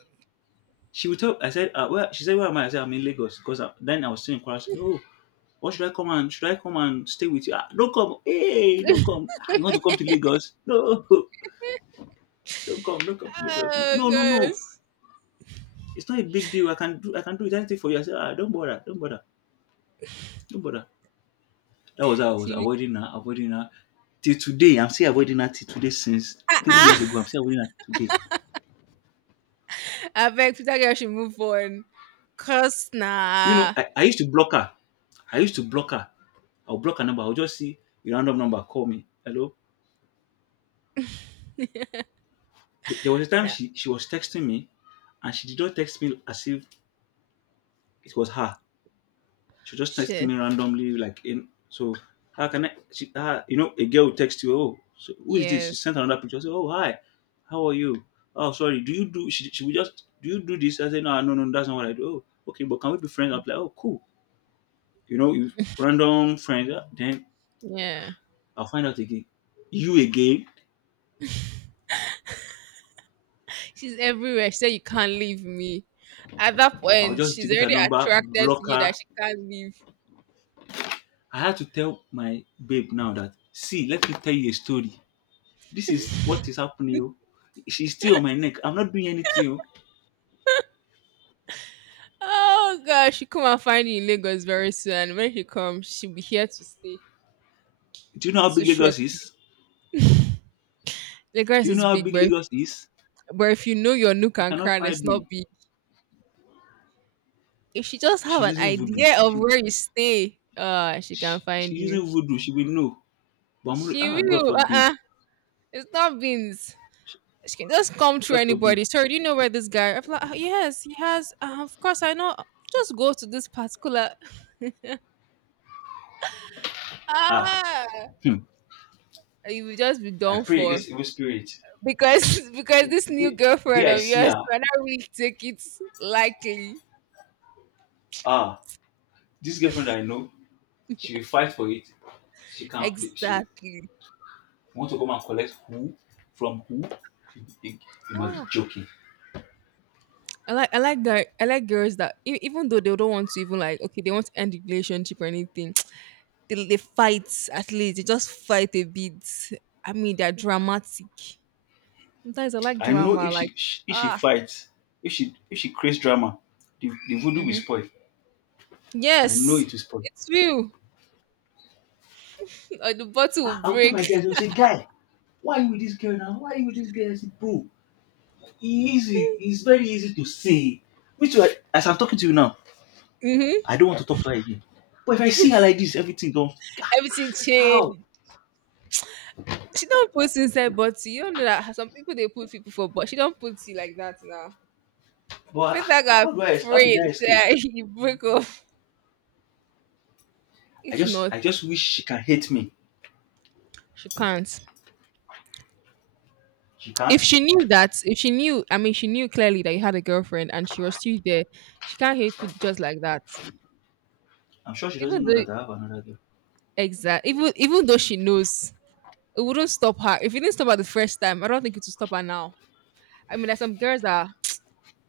Speaker 2: She would tell I said, where she said, where am I? I said, I'm in Lagos because I, then I was still in Kwara. She said, oh, what should I come and should I come and stay with you? Ah, don't come. Hey, don't come. Ah, you want to come to Lagos? No, don't come to Lagos. No,
Speaker 1: Oh
Speaker 2: no, no. No.
Speaker 1: gosh.
Speaker 2: It's not a big deal. I can do it anything for you. I said, ah, don't bother, don't bother, don't bother. That was how I was
Speaker 1: She
Speaker 2: avoiding her, avoiding her. Till today, I'm still avoiding her till today since 3 years ago. I'm still avoiding her till today.
Speaker 1: I beg Peter girl should move on. Cause
Speaker 2: You know,
Speaker 1: nah.
Speaker 2: I used to block her. I used to block her. I'll block her number. I'll just see a random number call me. Hello. There was a time
Speaker 1: Nah.
Speaker 2: she was texting me and she did not text me as if it was her. She just texting
Speaker 1: Shit.
Speaker 2: me randomly, like in so how can I she ah you know, a girl will text you, oh, so who is this? She
Speaker 1: Yes.
Speaker 2: sent another picture. I say, oh hi, how are you? Oh sorry, do you do she will just do you do this? I say, no, no, no, that's not what I do. Oh, okay, but can we be friends? I'm like, oh cool. You know, you random friends, ah, then
Speaker 1: Yeah.
Speaker 2: I'll find out again. You again,
Speaker 1: She's everywhere. She said you can't leave me. At that
Speaker 2: I'll
Speaker 1: point,
Speaker 2: just
Speaker 1: she's
Speaker 2: delete her
Speaker 1: already
Speaker 2: number,
Speaker 1: attracted
Speaker 2: block
Speaker 1: to you
Speaker 2: her.
Speaker 1: that she can't leave.
Speaker 2: I had to tell my babe now that see, let me tell you a story. This is what is happening. Oh. She's still on my neck. I'm not doing anything. Oh.
Speaker 1: Oh gosh, she come and find you in Lagos very soon. And when she comes, she'll be here to stay.
Speaker 2: Do you know how
Speaker 1: So
Speaker 2: big
Speaker 1: sure.
Speaker 2: Lagos is? Do
Speaker 1: Lagos
Speaker 2: you
Speaker 1: is
Speaker 2: know how
Speaker 1: big,
Speaker 2: big
Speaker 1: but if,
Speaker 2: Lagos is?
Speaker 1: but if you know your nook
Speaker 2: You
Speaker 1: and
Speaker 2: cannot
Speaker 1: crown,
Speaker 2: find
Speaker 1: it's
Speaker 2: me.
Speaker 1: not big. If she just have
Speaker 2: She's
Speaker 1: an
Speaker 2: using voodoo.
Speaker 1: idea of where you stay, she can find
Speaker 2: She's
Speaker 1: you.
Speaker 2: using voodoo. She will know. But I'm already,
Speaker 1: She
Speaker 2: ah, God
Speaker 1: will.
Speaker 2: forbid.
Speaker 1: Uh. It's not beans. She can just come through
Speaker 2: God forbid.
Speaker 1: anybody. Sorry, do you know where this guy? I'm like, "Ah, yes, he has. Of course, I know. Just go to this particular.
Speaker 2: Ah,
Speaker 1: Ah,
Speaker 2: hmm.
Speaker 1: you will just be
Speaker 2: I
Speaker 1: done
Speaker 2: pray
Speaker 1: for
Speaker 2: against evil spirit.
Speaker 1: because because
Speaker 2: The
Speaker 1: this new
Speaker 2: day, the
Speaker 1: girlfriend
Speaker 2: day I
Speaker 1: of
Speaker 2: see
Speaker 1: yours
Speaker 2: her,
Speaker 1: might not really take it likely.
Speaker 2: ah, this girlfriend I know, she will fight for it. She can't. She
Speaker 1: Exactly.
Speaker 2: want to come and collect who from who? You must be
Speaker 1: Ah,
Speaker 2: joking.
Speaker 1: I like girls that even though they don't want to, even like, okay, they want to end the relationship or anything, they fight, at least they just fight a bit. I mean, they're dramatic. Sometimes I like
Speaker 2: I know
Speaker 1: drama,
Speaker 2: if
Speaker 1: like,
Speaker 2: she If she
Speaker 1: ah,
Speaker 2: fights, if she creates drama, the voodoo will
Speaker 1: hmm,
Speaker 2: spoil. I know
Speaker 1: yes,
Speaker 2: it is possible.
Speaker 1: it's you. Or the bottle will
Speaker 2: I'll tell
Speaker 1: break.
Speaker 2: my guys, I'll say, guy, why are you with this girl now? Why are you with this girl? I say, bro, e easy. It's very easy to say. Me too, I, as I'm talking to you now,
Speaker 1: Hmm.
Speaker 2: I don't want to talk to her again. But if I see her like this, everything don't.
Speaker 1: Everything
Speaker 2: How?
Speaker 1: change. She don't put inside bottle. You don't know that some people they put people for, but she don't put you like that now.
Speaker 2: But
Speaker 1: People are gonna
Speaker 2: how do I? How did
Speaker 1: pray
Speaker 2: I escape?
Speaker 1: say you break off. If not,
Speaker 2: I just wish she can hate me.
Speaker 1: she can't.
Speaker 2: She can't.
Speaker 1: If she knew that, if she knew, I mean, she knew clearly that you had a girlfriend and she was still there. She can't hate you just like that.
Speaker 2: I'm sure she doesn't
Speaker 1: Even
Speaker 2: know
Speaker 1: though
Speaker 2: that I have another girl.
Speaker 1: exact, even though she knows, it wouldn't stop her. If it didn't stop her the first time, I don't think it will stop her now. I mean, there's some girls that,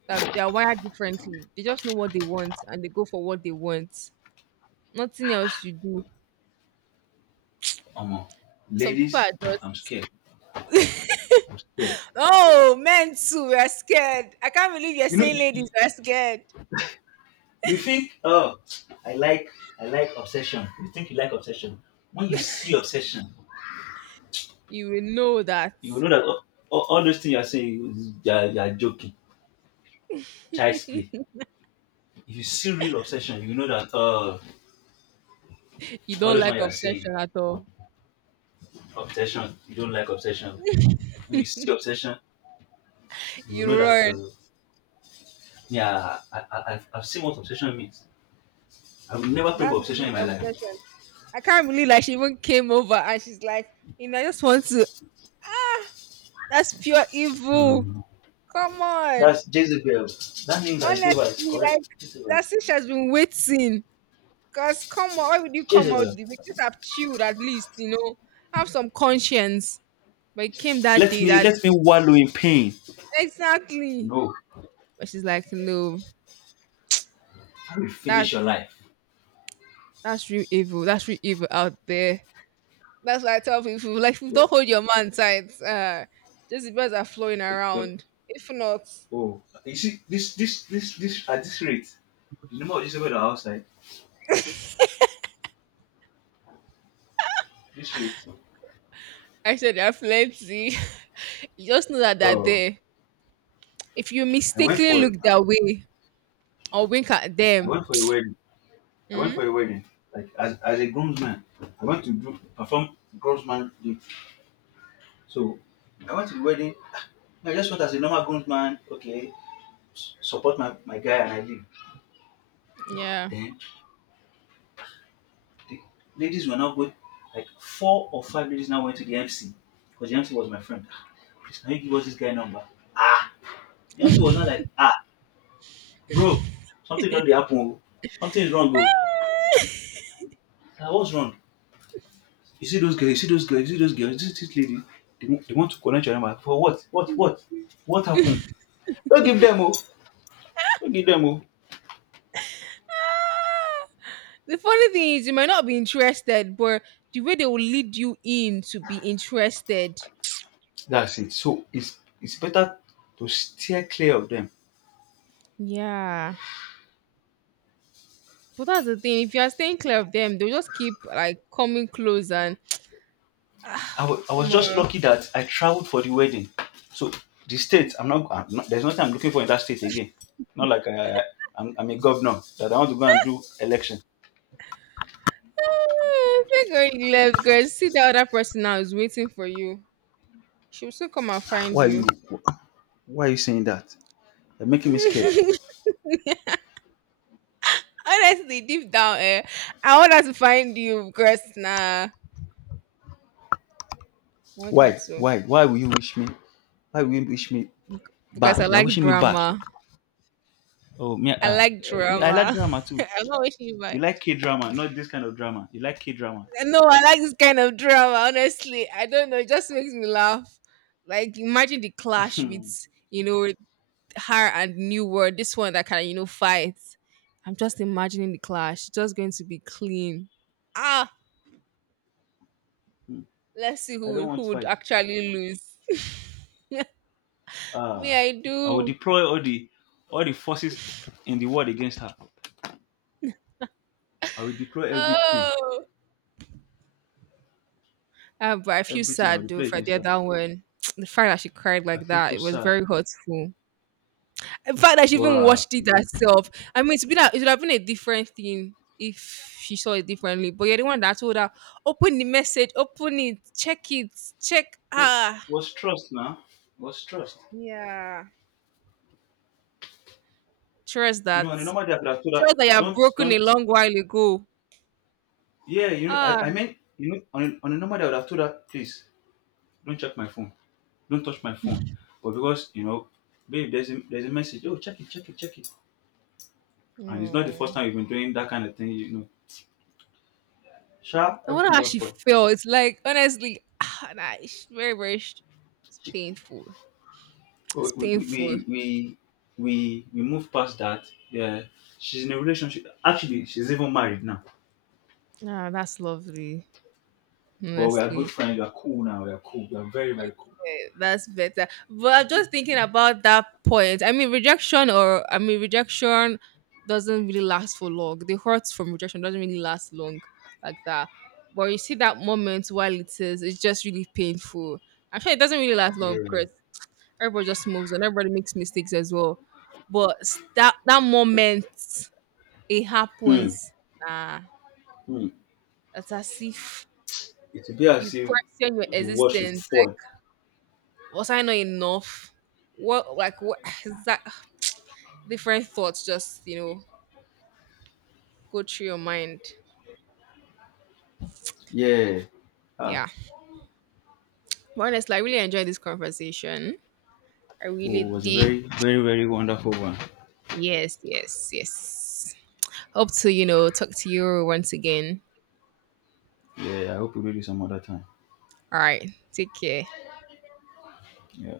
Speaker 1: that they are wired differently. They just know what they want and they go for what they want. Nothing else you do.
Speaker 2: Um,
Speaker 1: Some people
Speaker 2: Ladies,
Speaker 1: are
Speaker 2: I'm
Speaker 1: just
Speaker 2: scared. Yeah.
Speaker 1: oh, men too, we're scared. I can't believe you're
Speaker 2: You know,
Speaker 1: saying ladies
Speaker 2: you
Speaker 1: we're scared.
Speaker 2: you think, oh, I like I like obsession. You think you like obsession. When you see obsession,
Speaker 1: You will know that
Speaker 2: you will know that all those things you are saying is- you are joking. Child's play. If you see real obsession, you know that
Speaker 1: you
Speaker 2: all
Speaker 1: don't
Speaker 2: those ones
Speaker 1: like
Speaker 2: you are saying,
Speaker 1: obsession at all.
Speaker 2: obsession, you don't like obsession. When you see obsession, you will know
Speaker 1: You
Speaker 2: that
Speaker 1: run.
Speaker 2: yeah, I've seen what obsession means. I will never pray for
Speaker 1: That's
Speaker 2: obsession in
Speaker 1: really
Speaker 2: my life.
Speaker 1: obsession. I can't believe like she even came over and she's like, you know, I just want to. That's pure
Speaker 2: No, no,
Speaker 1: evil.
Speaker 2: no.
Speaker 1: Come on.
Speaker 2: That's Jezebel. That means I gave her is
Speaker 1: Honestly, like
Speaker 2: correct. Jezebel.
Speaker 1: that since she has been waiting. Cause come on, why would you come out
Speaker 2: Jezebel.
Speaker 1: the week? Just have chilled, at least, you know, have some conscience. But it came that day, that
Speaker 2: Let me
Speaker 1: day.
Speaker 2: wallow in pain.
Speaker 1: Exactly.
Speaker 2: No,
Speaker 1: But she's like, no,
Speaker 2: I will finish your
Speaker 1: that's
Speaker 2: life.
Speaker 1: that's real evil. That's real evil out there. That's why I tell people, like, if you don't
Speaker 2: So,
Speaker 1: hold your man tight, just the birds are flowing
Speaker 2: the- the-
Speaker 1: around. If not,
Speaker 2: oh, you see, this, at this rate, the number of disabled that are outside. This rate.
Speaker 1: I said they're plenty. You just know that they're
Speaker 2: Oh,
Speaker 1: there. If you mistakenly look
Speaker 2: I
Speaker 1: that way or wink at
Speaker 2: went
Speaker 1: them,
Speaker 2: for a wedding. I went for a wedding. Like as a groomsman, I went to do, perform groomsman duty. So I went to the wedding. Ah, I just went as a normal groomsman. Okay, support my, my guy and I leave.
Speaker 1: yeah.
Speaker 2: Then the ladies were now going, like 4 or 5 ladies now went to the MC because the MC was my friend. "Ah, please, can you give us this guy number? Ah, the MC was not like, ah, bro, something don't dey happen. Oh. Something is wrong, bro. Now, what's wrong? You see those girls, you see those girls, you see those girls, this lady, they want to connect your number. For what? What? What? What happened? Don't give them, oh. Don't give them, oh.
Speaker 1: Ah! The funny thing is, you might not be interested, but the way they will lead you in to be interested.
Speaker 2: That's it. So it's better to steer clear of them.
Speaker 1: Yeah. But that's the thing. If you are staying clear of them, they'll just keep like coming close and ah,
Speaker 2: I was just
Speaker 1: more.
Speaker 2: lucky that I traveled for the wedding. So the state, I'm not- there's nothing I'm looking for in that state again. Not like I- I'm a governor that I want to go and do election.
Speaker 1: Ah, thank God you left, girl. See, the other person now is waiting for you. She'll still come and find
Speaker 2: Why are you,
Speaker 1: you.
Speaker 2: why are you saying that? You're making me scared.
Speaker 1: Honestly, deep down, eh, I want her to find you, because nah, I want her to,
Speaker 2: Why will you wish me? Why will you wish me
Speaker 1: because I
Speaker 2: bad? You're
Speaker 1: like
Speaker 2: wishing me bad.
Speaker 1: drama.
Speaker 2: Oh, me,
Speaker 1: I like
Speaker 2: me, I like
Speaker 1: drama.
Speaker 2: drama too.
Speaker 1: I'm not wishing you
Speaker 2: You
Speaker 1: bad.
Speaker 2: like K drama, not this kind of drama. You like K drama.
Speaker 1: No, I like this kind of drama. Honestly, I don't know. It just makes me laugh. Like, imagine the clash
Speaker 2: I
Speaker 1: with, you know, with her and New World. This one that kind of, you know, fight. I'm just imagining the clash. It's just going to be clean. Ah, let's see who
Speaker 2: don't
Speaker 1: will- who
Speaker 2: want
Speaker 1: would
Speaker 2: fight.
Speaker 1: actually lose.
Speaker 2: Uh,
Speaker 1: Me, I
Speaker 2: I will
Speaker 1: do.
Speaker 2: deploy all the forces in the world against her. I will deploy everything.
Speaker 1: Oh, ah, but I feel
Speaker 2: Everything I will
Speaker 1: sad though
Speaker 2: deploy
Speaker 1: for the
Speaker 2: against her.
Speaker 1: other one. The fact that she cried
Speaker 2: I
Speaker 1: like
Speaker 2: feel
Speaker 1: that,
Speaker 2: so
Speaker 1: it was
Speaker 2: sad.
Speaker 1: very hurtful. In fact that she even
Speaker 2: Wow.
Speaker 1: watched it herself. I mean, it's been a, it would have been a different thing if she saw it differently. But you're the one that told her, open the message, open it, check it, check.
Speaker 2: No,
Speaker 1: Ah,
Speaker 2: was trust now. Was trust.
Speaker 1: yeah. Trust
Speaker 2: You
Speaker 1: that.
Speaker 2: know, on a normal day I could have told her,
Speaker 1: Trust that you have
Speaker 2: don't,
Speaker 1: broken a
Speaker 2: don't.
Speaker 1: long while ago.
Speaker 2: Yeah, you know,
Speaker 1: Ah,
Speaker 2: I mean, you know, on a normal day I would have told her, please, don't check my phone. Don't touch my phone. But because, you know, babe, there's a message. Oh, check it, check it, check it. And it's not the first
Speaker 1: mm.
Speaker 2: time we've been doing that kind of thing, you know. Sharp,
Speaker 1: I wonder
Speaker 2: everything
Speaker 1: how
Speaker 2: does
Speaker 1: she
Speaker 2: spoil.
Speaker 1: felt. It's like honestly, ah, nah, it's very very sh- it's painful.
Speaker 2: we
Speaker 1: It's
Speaker 2: we
Speaker 1: painful.
Speaker 2: we we we move past that. Yeah, she's in a relationship. Actually, she's even married now.
Speaker 1: Ah, that's lovely.
Speaker 2: But we are good
Speaker 1: Honestly,
Speaker 2: friends. We are cool now. We are cool. We are very very cool.
Speaker 1: okay, that's better. But I'm just thinking about that point. I mean, rejection or I mean, rejection doesn't really last for long. The hurt from rejection doesn't really last long like that. But you see that moment while it is, it's just really painful. Actually, it doesn't really last long
Speaker 2: Yeah.
Speaker 1: because everybody just moves on. Everybody makes mistakes as well. But that that moment it
Speaker 2: Hmm.
Speaker 1: happens. Ah,
Speaker 2: Hmm.
Speaker 1: it's as if
Speaker 2: It will be
Speaker 1: you
Speaker 2: as if
Speaker 1: question your
Speaker 2: the world should
Speaker 1: existence.
Speaker 2: fall.
Speaker 1: Like, was I not enough? What like what is that different thoughts just, you know, go through your mind.
Speaker 2: Yeah. Ah.
Speaker 1: Yeah. But honestly, I really enjoyed this conversation. I really
Speaker 2: Oh, it was a
Speaker 1: did.
Speaker 2: very very very wonderful one.
Speaker 1: Yes, yes, yes. Hope to, you know, talk to you once again.
Speaker 2: Yeah. I hope we do this some other time.
Speaker 1: All right. Take care.
Speaker 2: Yeah.